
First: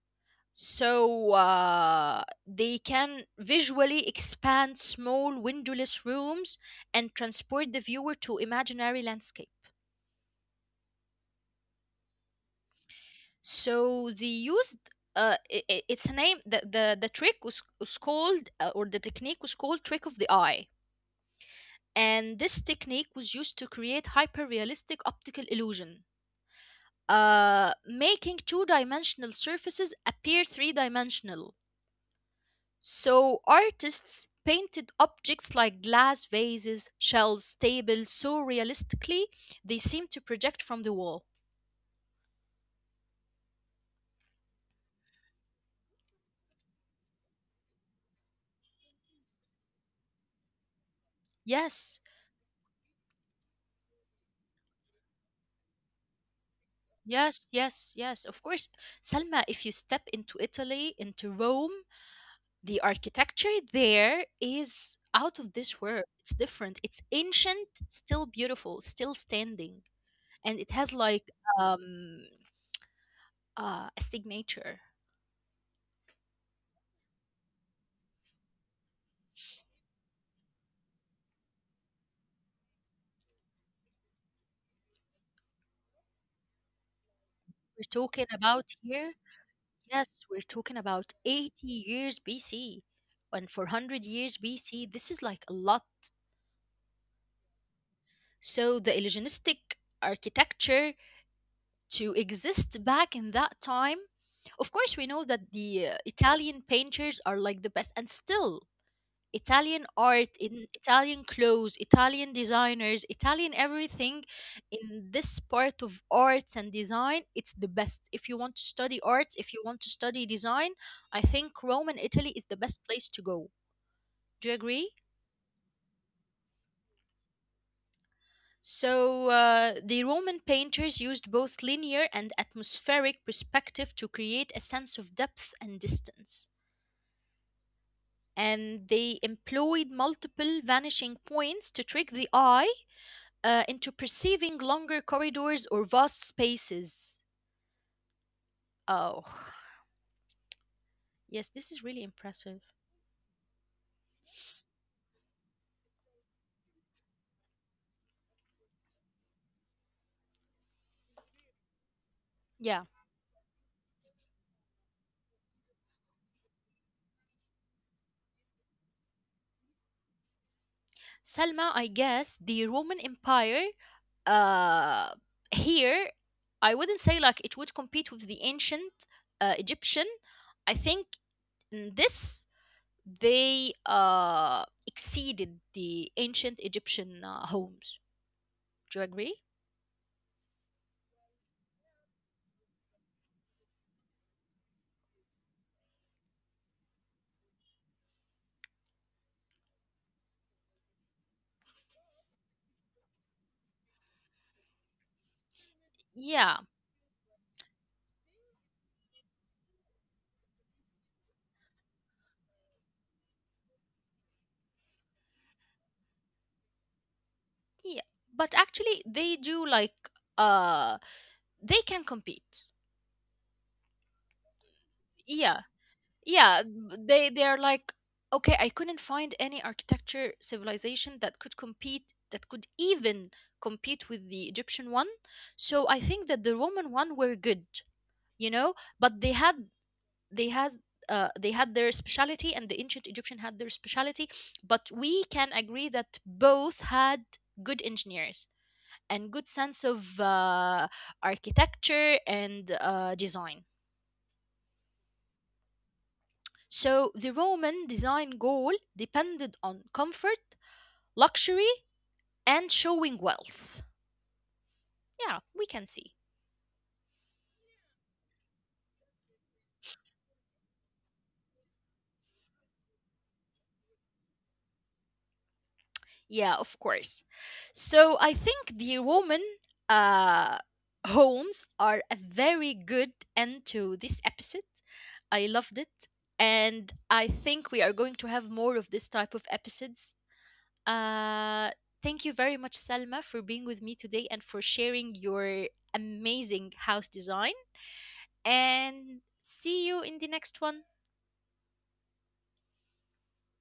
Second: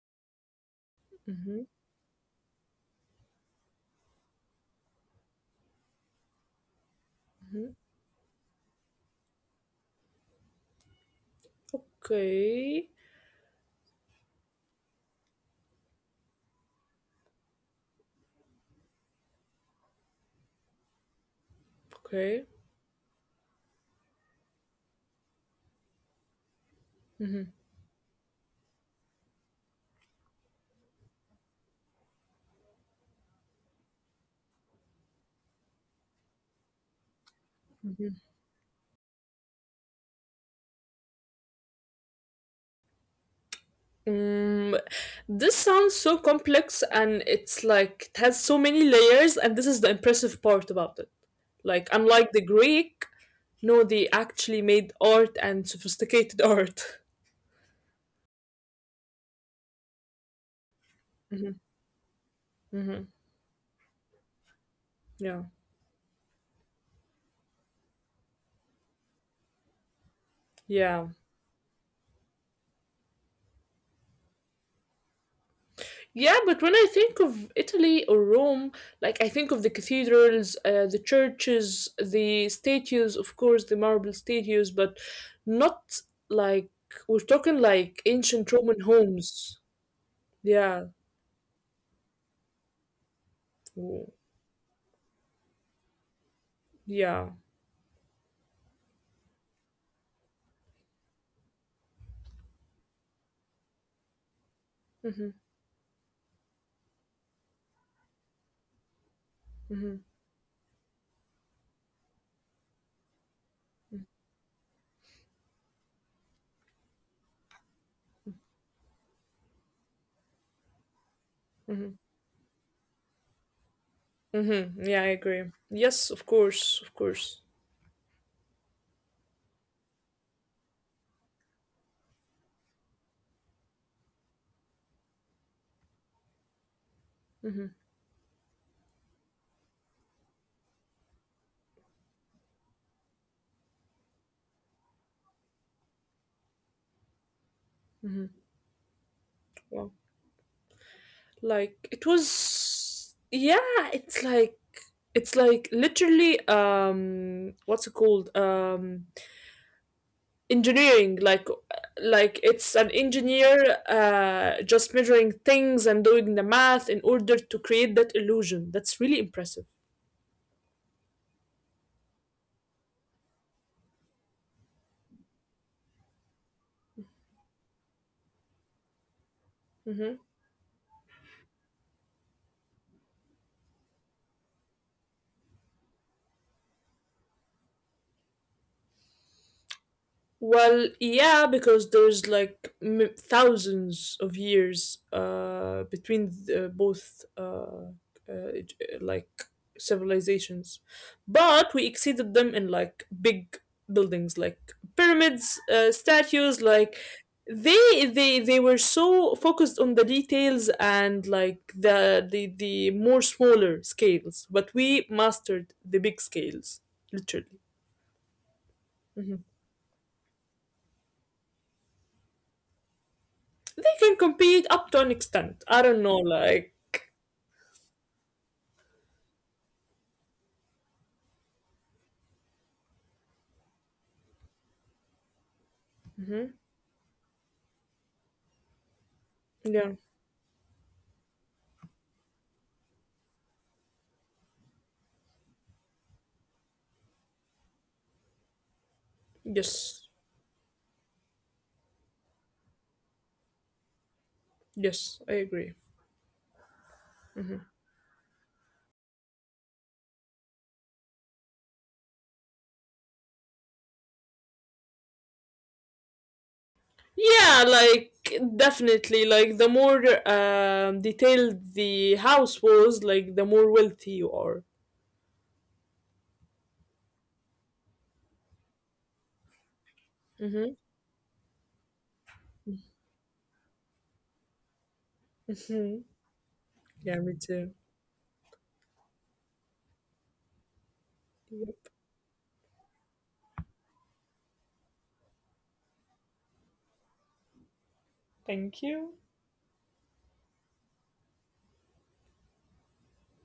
[SPEAKER 1] So
[SPEAKER 2] Mm-hmm.
[SPEAKER 1] they can visually expand small windowless rooms and transport
[SPEAKER 2] Mm-hmm.
[SPEAKER 1] the viewer to imaginary landscape.
[SPEAKER 2] Okay.
[SPEAKER 1] So they used it's a name, the trick was called or the technique was called trick of the eye, and
[SPEAKER 2] Okay.
[SPEAKER 1] this technique was used to create hyper realistic optical illusion, making two dimensional surfaces appear three dimensional. So artists painted objects like glass vases, shelves, tables so realistically they seem to project from the wall.
[SPEAKER 2] Mm, this sounds so complex and it's like it has so many layers, and this is the impressive part about it. Like
[SPEAKER 1] Yes,
[SPEAKER 2] unlike the Greek, no, they actually made art and sophisticated art.
[SPEAKER 1] yes. Of course, Salma, if you step into Italy,
[SPEAKER 2] <laughs>
[SPEAKER 1] into
[SPEAKER 2] Hmm.
[SPEAKER 1] Rome, the
[SPEAKER 2] Hmm.
[SPEAKER 1] architecture there is out
[SPEAKER 2] Yeah.
[SPEAKER 1] of this world. It's different. It's ancient, still beautiful, still standing, and it has
[SPEAKER 2] Yeah.
[SPEAKER 1] like um a signature.
[SPEAKER 2] Yeah, but when I think of Italy or Rome, like I think of the cathedrals, the churches, the statues, of course, the marble statues, but not like we're
[SPEAKER 1] We're
[SPEAKER 2] talking
[SPEAKER 1] talking
[SPEAKER 2] like
[SPEAKER 1] about
[SPEAKER 2] ancient
[SPEAKER 1] here.
[SPEAKER 2] Roman homes.
[SPEAKER 1] Yes, we're talking about
[SPEAKER 2] Yeah,
[SPEAKER 1] 80 years BC. And for 100 years
[SPEAKER 2] w-
[SPEAKER 1] BC, this is like a lot.
[SPEAKER 2] yeah.
[SPEAKER 1] So the illusionistic architecture to exist back in that time, of course, we know that
[SPEAKER 2] Mm-hmm,
[SPEAKER 1] the Italian painters are like the best, and still Italian art,
[SPEAKER 2] mm-hmm,
[SPEAKER 1] in Italian clothes, Italian designers, Italian everything in this part of arts and design, it's the best. If you want to study arts, if you want to study design, I think Rome and
[SPEAKER 2] mm-hmm,
[SPEAKER 1] Italy is the best place to go. Do you agree?
[SPEAKER 2] mm-hmm. Yeah, I agree. Yes, of course, of course.
[SPEAKER 1] So, the Roman painters used both linear and atmospheric perspective to create a sense of depth and distance.
[SPEAKER 2] Mm-hmm,
[SPEAKER 1] And they employed multiple vanishing points to trick the eye into perceiving longer corridors or vast spaces.
[SPEAKER 2] mm-hmm.
[SPEAKER 1] Oh,
[SPEAKER 2] Wow.
[SPEAKER 1] <sighs> yes, this is really
[SPEAKER 2] Like it
[SPEAKER 1] impressive.
[SPEAKER 2] was, yeah, it's like it's like literally what's it called, engineering, like
[SPEAKER 1] Yeah.
[SPEAKER 2] it's an engineer just measuring things and doing the math in order to create that illusion that's really impressive.
[SPEAKER 1] Salma, I guess the Roman Empire uh, here, I wouldn't say like it would compete with the ancient Egyptian.
[SPEAKER 2] Hmm.
[SPEAKER 1] I think in this, they exceeded the ancient Egyptian homes. Do you agree?
[SPEAKER 2] Well, yeah, because there's like thousands of years between the, both like civilizations, but we exceeded them in like big buildings, like pyramids,
[SPEAKER 1] Yeah.
[SPEAKER 2] statues. Like they were so focused on the details and like the more smaller scales, but we mastered the big scales, literally.
[SPEAKER 1] Yeah. But actually, they do
[SPEAKER 2] Mm-hmm.
[SPEAKER 1] like. Uh, they can compete.
[SPEAKER 2] They can compete up to an
[SPEAKER 1] Yeah,
[SPEAKER 2] extent. I don't know,
[SPEAKER 1] yeah.
[SPEAKER 2] like
[SPEAKER 1] They are like, okay, I couldn't find any architecture civilization that could compete, that could even compete with the Egyptian one. So I think that the Roman one were good, you know, but
[SPEAKER 2] yeah,
[SPEAKER 1] they had they had their speciality and the ancient Egyptian had their speciality, but we can agree that both had good engineers and good sense of
[SPEAKER 2] yes,
[SPEAKER 1] architecture and design.
[SPEAKER 2] yes, I agree.
[SPEAKER 1] So the Roman design goal depended on comfort, luxury, and showing wealth. Yeah, we can see.
[SPEAKER 2] Yeah, like definitely, like the more detailed the house was, like the more wealthy you are.
[SPEAKER 1] Yeah, of course. So I think the Roman uh,
[SPEAKER 2] Mm-hmm.
[SPEAKER 1] homes are a very good end to this episode. I loved it.
[SPEAKER 2] Hmm.
[SPEAKER 1] And I
[SPEAKER 2] Yeah, me
[SPEAKER 1] think we are
[SPEAKER 2] too.
[SPEAKER 1] going to have more of this type of episodes. Uh, Thank
[SPEAKER 2] Yep.
[SPEAKER 1] you very much, Salma, for being with me today and for sharing your amazing house design,
[SPEAKER 2] Thank
[SPEAKER 1] and
[SPEAKER 2] you.
[SPEAKER 1] see you in the next one.